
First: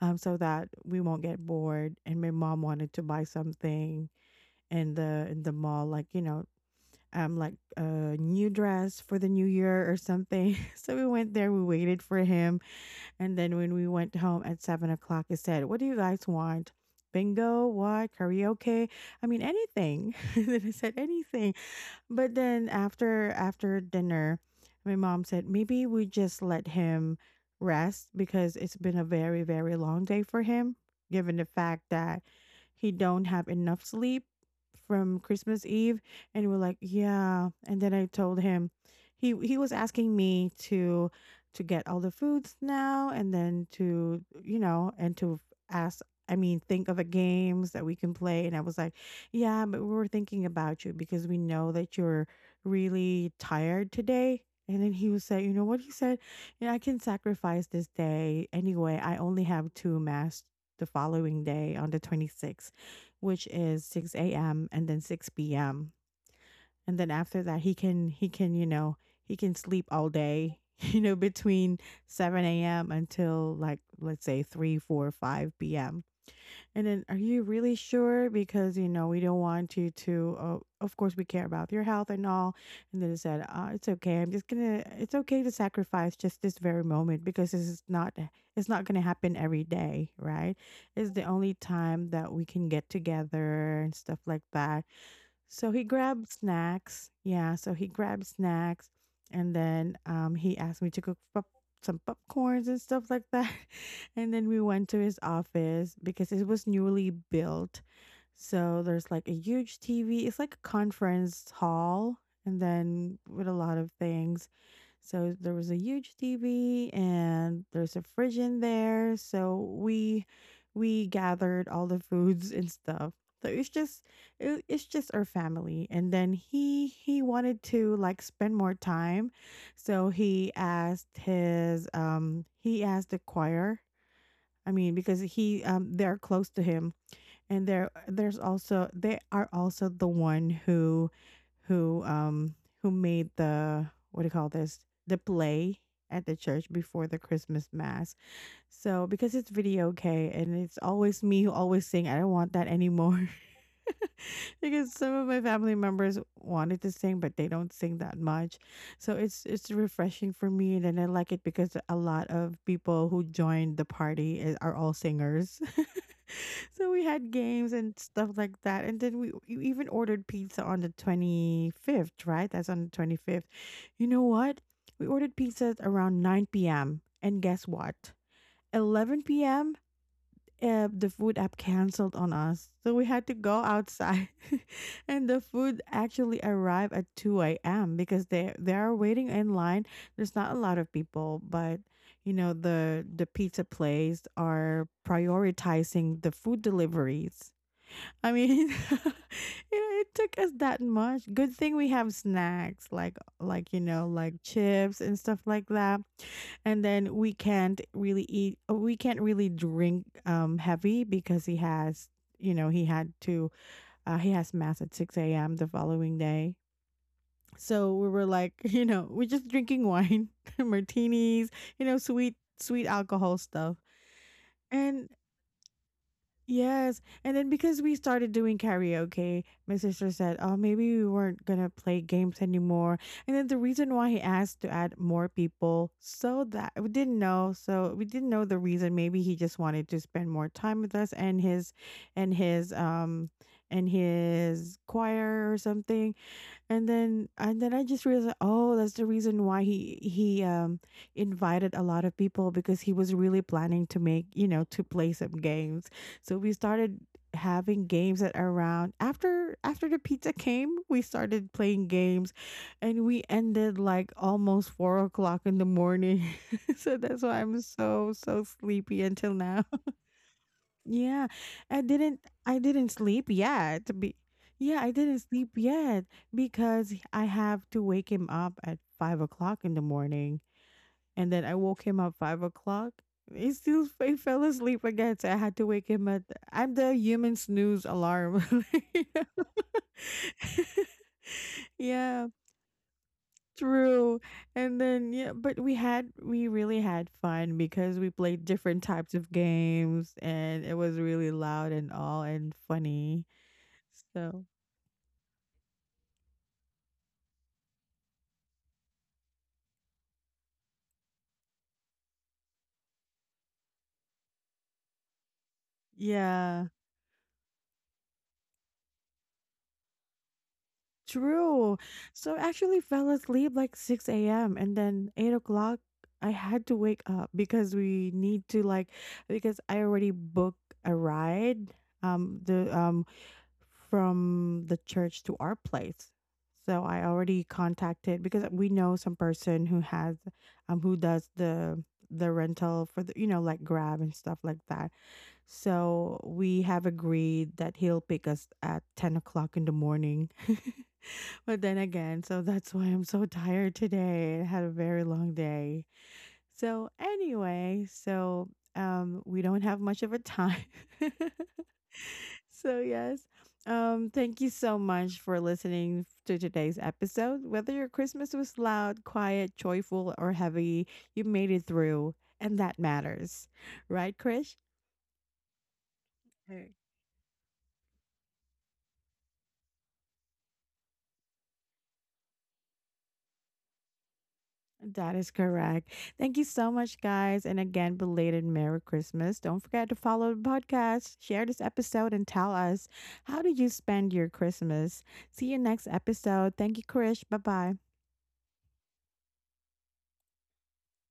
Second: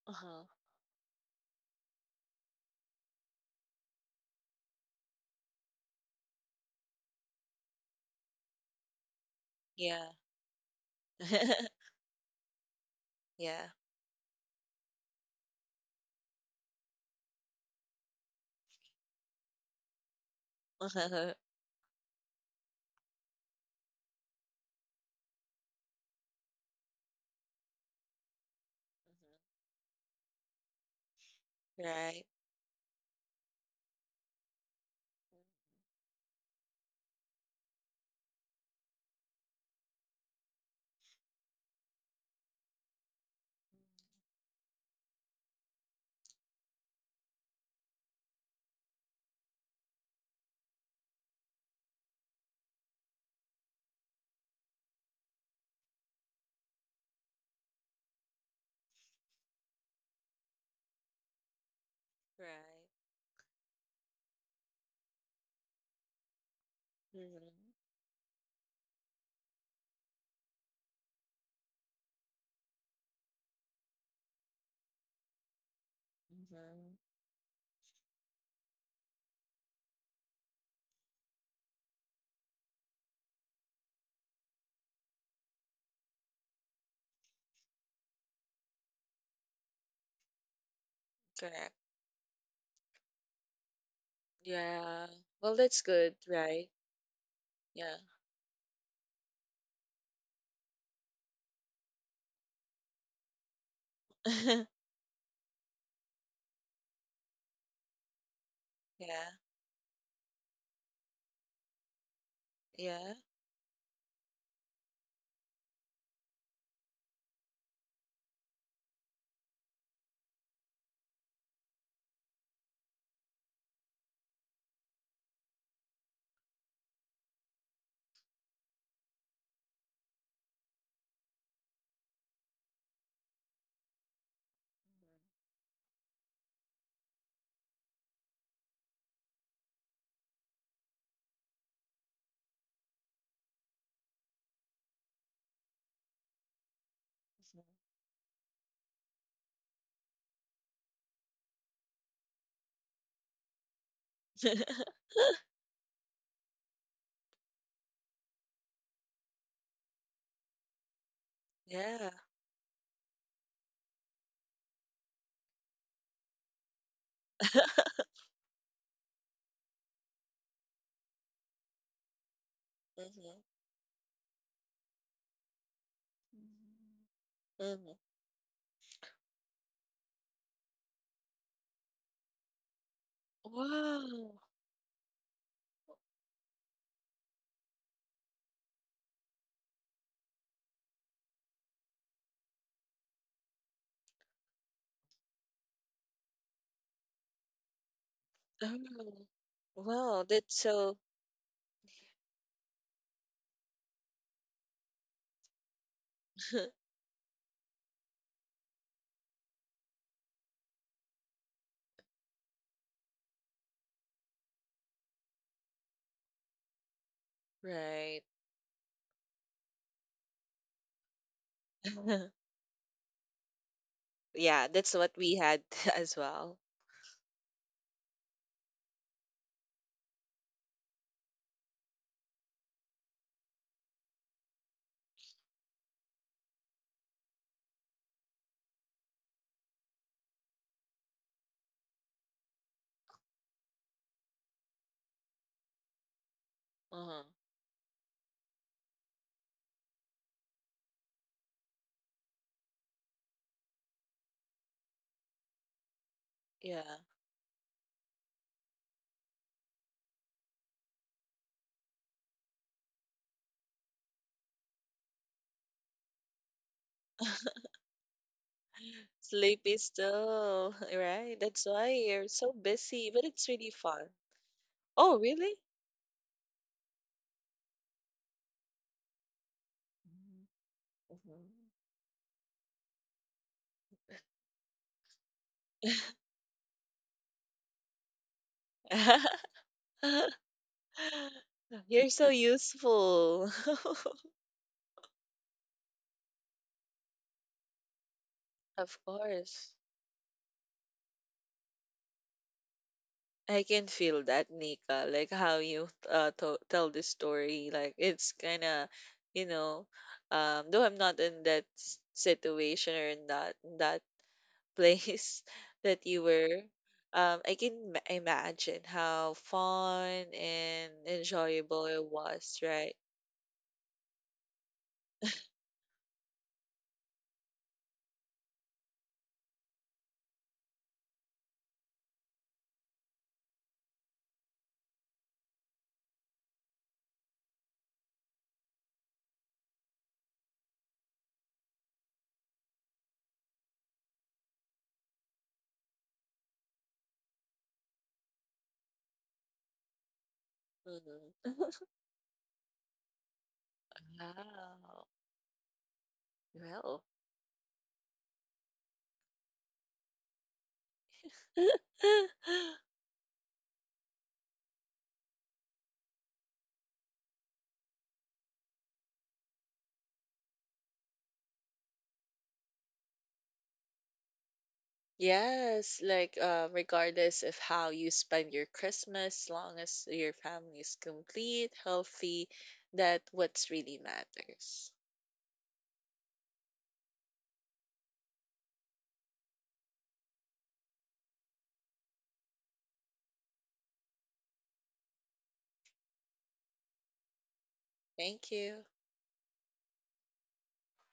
so Uh-huh. that we won't get bored. And my mom wanted to buy something in the mall, like, you know, like a new dress for the new year or Yeah. something. So we went there, we waited for him, and then Yeah. when we went home at 7 o'clock, he said, "What do you guys want? Bingo, what karaoke? I mean, anything." Then I said Uh-huh. anything. But then after dinner, my mom said maybe we just let him rest because it's been a very very long day for him, given the fact that Right. he don't have enough sleep from Christmas Eve. And we're like, yeah. And then I told him, he was asking me to get all the foods now and then to, you know, and to ask, I mean, think of a games that we can play. And I was like, yeah, but we were thinking about you because we know that you're really tired today. And then he was saying, you know what he said? Yeah, I can sacrifice this day anyway. I only have two mass the following day on the 26th, Right. which is 6 a.m. and then 6 p.m. And then after that, Mm-hmm. he can, you know, he can sleep all day. You know, between 7 a.m. until, like let's say, 3, 4, 5 p.m. And Mm-hmm. then, are you really sure? Because, you know, we don't want you to, of course, we care about your health and all. And then he said, it's okay. It's okay to sacrifice just this very moment because this is not, it's not gonna happen every day, right? It's the only Correct. time that we can get together and stuff like that. Yeah. Well, So that's he good, grabbed right? snacks. Yeah, so he Yeah. grabbed snacks, and then he asked me to cook some popcorns and stuff like that. And then we went to his office because it was newly built. So there's like Yeah. a huge TV. It's like a conference hall and Yeah. then with a lot of things. So there was a huge TV and there's a fridge in there. So we gathered all the foods and stuff. So it's just it's just our family, and then he wanted to like spend more time, so he asked his he asked the choir, I mean, because he they're close to him, and there's also they are also the one who who um who made the, what do you call this, the play at the church before the Mhm. Christmas mass. So because it's video, okay, and it's always me who always sing. I don't want that anymore because some of my family members wanted to sing, but they don't sing that much. So it's refreshing for me, and then I like it because a Yeah. lot of people who joined the party are all singers. So we had games and stuff like that, and then we you even ordered pizza on the 25th, right? That's on the 25th. Mm-hmm. You know what, we ordered pizza around 9 p.m., and guess Mm-hmm. what, 11 p.m. The food app canceled on us. So we had to go outside. Wow. And the food actually arrived at 2 a.m. because they are waiting in line. There's not a lot of people, but, you know, the pizza place are prioritizing the food deliveries. I mean, Oh. it Wow, took us that's that so much. Good thing we have snacks, like, you know, like chips and stuff like that. And then we can't really eat, we can't really drink heavy because he has, you know, he had to, he has mass at 6 a.m. the following day. So we right. were like, you know, we're just drinking wine, martinis, you know, sweet sweet alcohol stuff. Yeah, that's And what we had as well. yes. And then because we started doing karaoke, my sister said, "Oh, maybe we weren't going to play games anymore." And then the reason why he asked to add more people, so that we didn't know. So we didn't know the reason. Maybe he just wanted to spend more time with us and and his, um, and his choir or something. And Uh-huh. then I just realized, oh, that's the reason why he invited a lot of people because he was really planning to make, you know, to play some games. So we Yeah. started having games at around, after the pizza came, we started playing games, and we ended like almost 4 o'clock in the morning. So that's why I'm so so sleepy until Sleep now. is still, Yeah, right? That's I why didn't you're so I didn't busy, but sleep it's really yet. fun. Yeah, I Oh, didn't sleep really? yet because I have to wake him up at 5 o'clock in the morning, and then I Mhm. woke him up 5 o'clock. He still he fell asleep again, so I had to wake him at. I'm the human snooze alarm. You're Yeah, so useful. true. And then yeah, but we really had fun because we played different Of types of course. games, and it was really loud and all and funny. I can feel So, that, Nika. Like how you tell the story. Like it's kind of, you know. Though I'm not in that situation or in that place that you were, yeah, I can imagine how fun and true. enjoyable it So I was, actually right? fell asleep like 6 a.m., and then 8 o'clock, I had to wake up because we need to, like, because I already booked a ride, the, from the church to our place. So I already contacted because we know some person who has, who does the rental for the, you know, like Grab and stuff like that. So we have agreed that he'll pick us at 10 o'clock in the morning. Hmm. But then again, so that's why I'm so tired today. I had a very Wow. long day. So, Well. anyway, so, we don't have much of a time. So, yes, thank you so much for listening to today's episode. Whether your Christmas was loud, quiet, joyful, or heavy, you made it through, and that matters. Right, Krish? Yes, like regardless of how you spend your Christmas, long as your family is complete, healthy, that what's really matters. That is correct. Thank you so much, guys. And again, belated Merry Christmas. Don't forget to follow the podcast, share this episode, and tell us how did you spend your Christmas. See you next episode. Thank you, Krish. Bye bye. Thank you.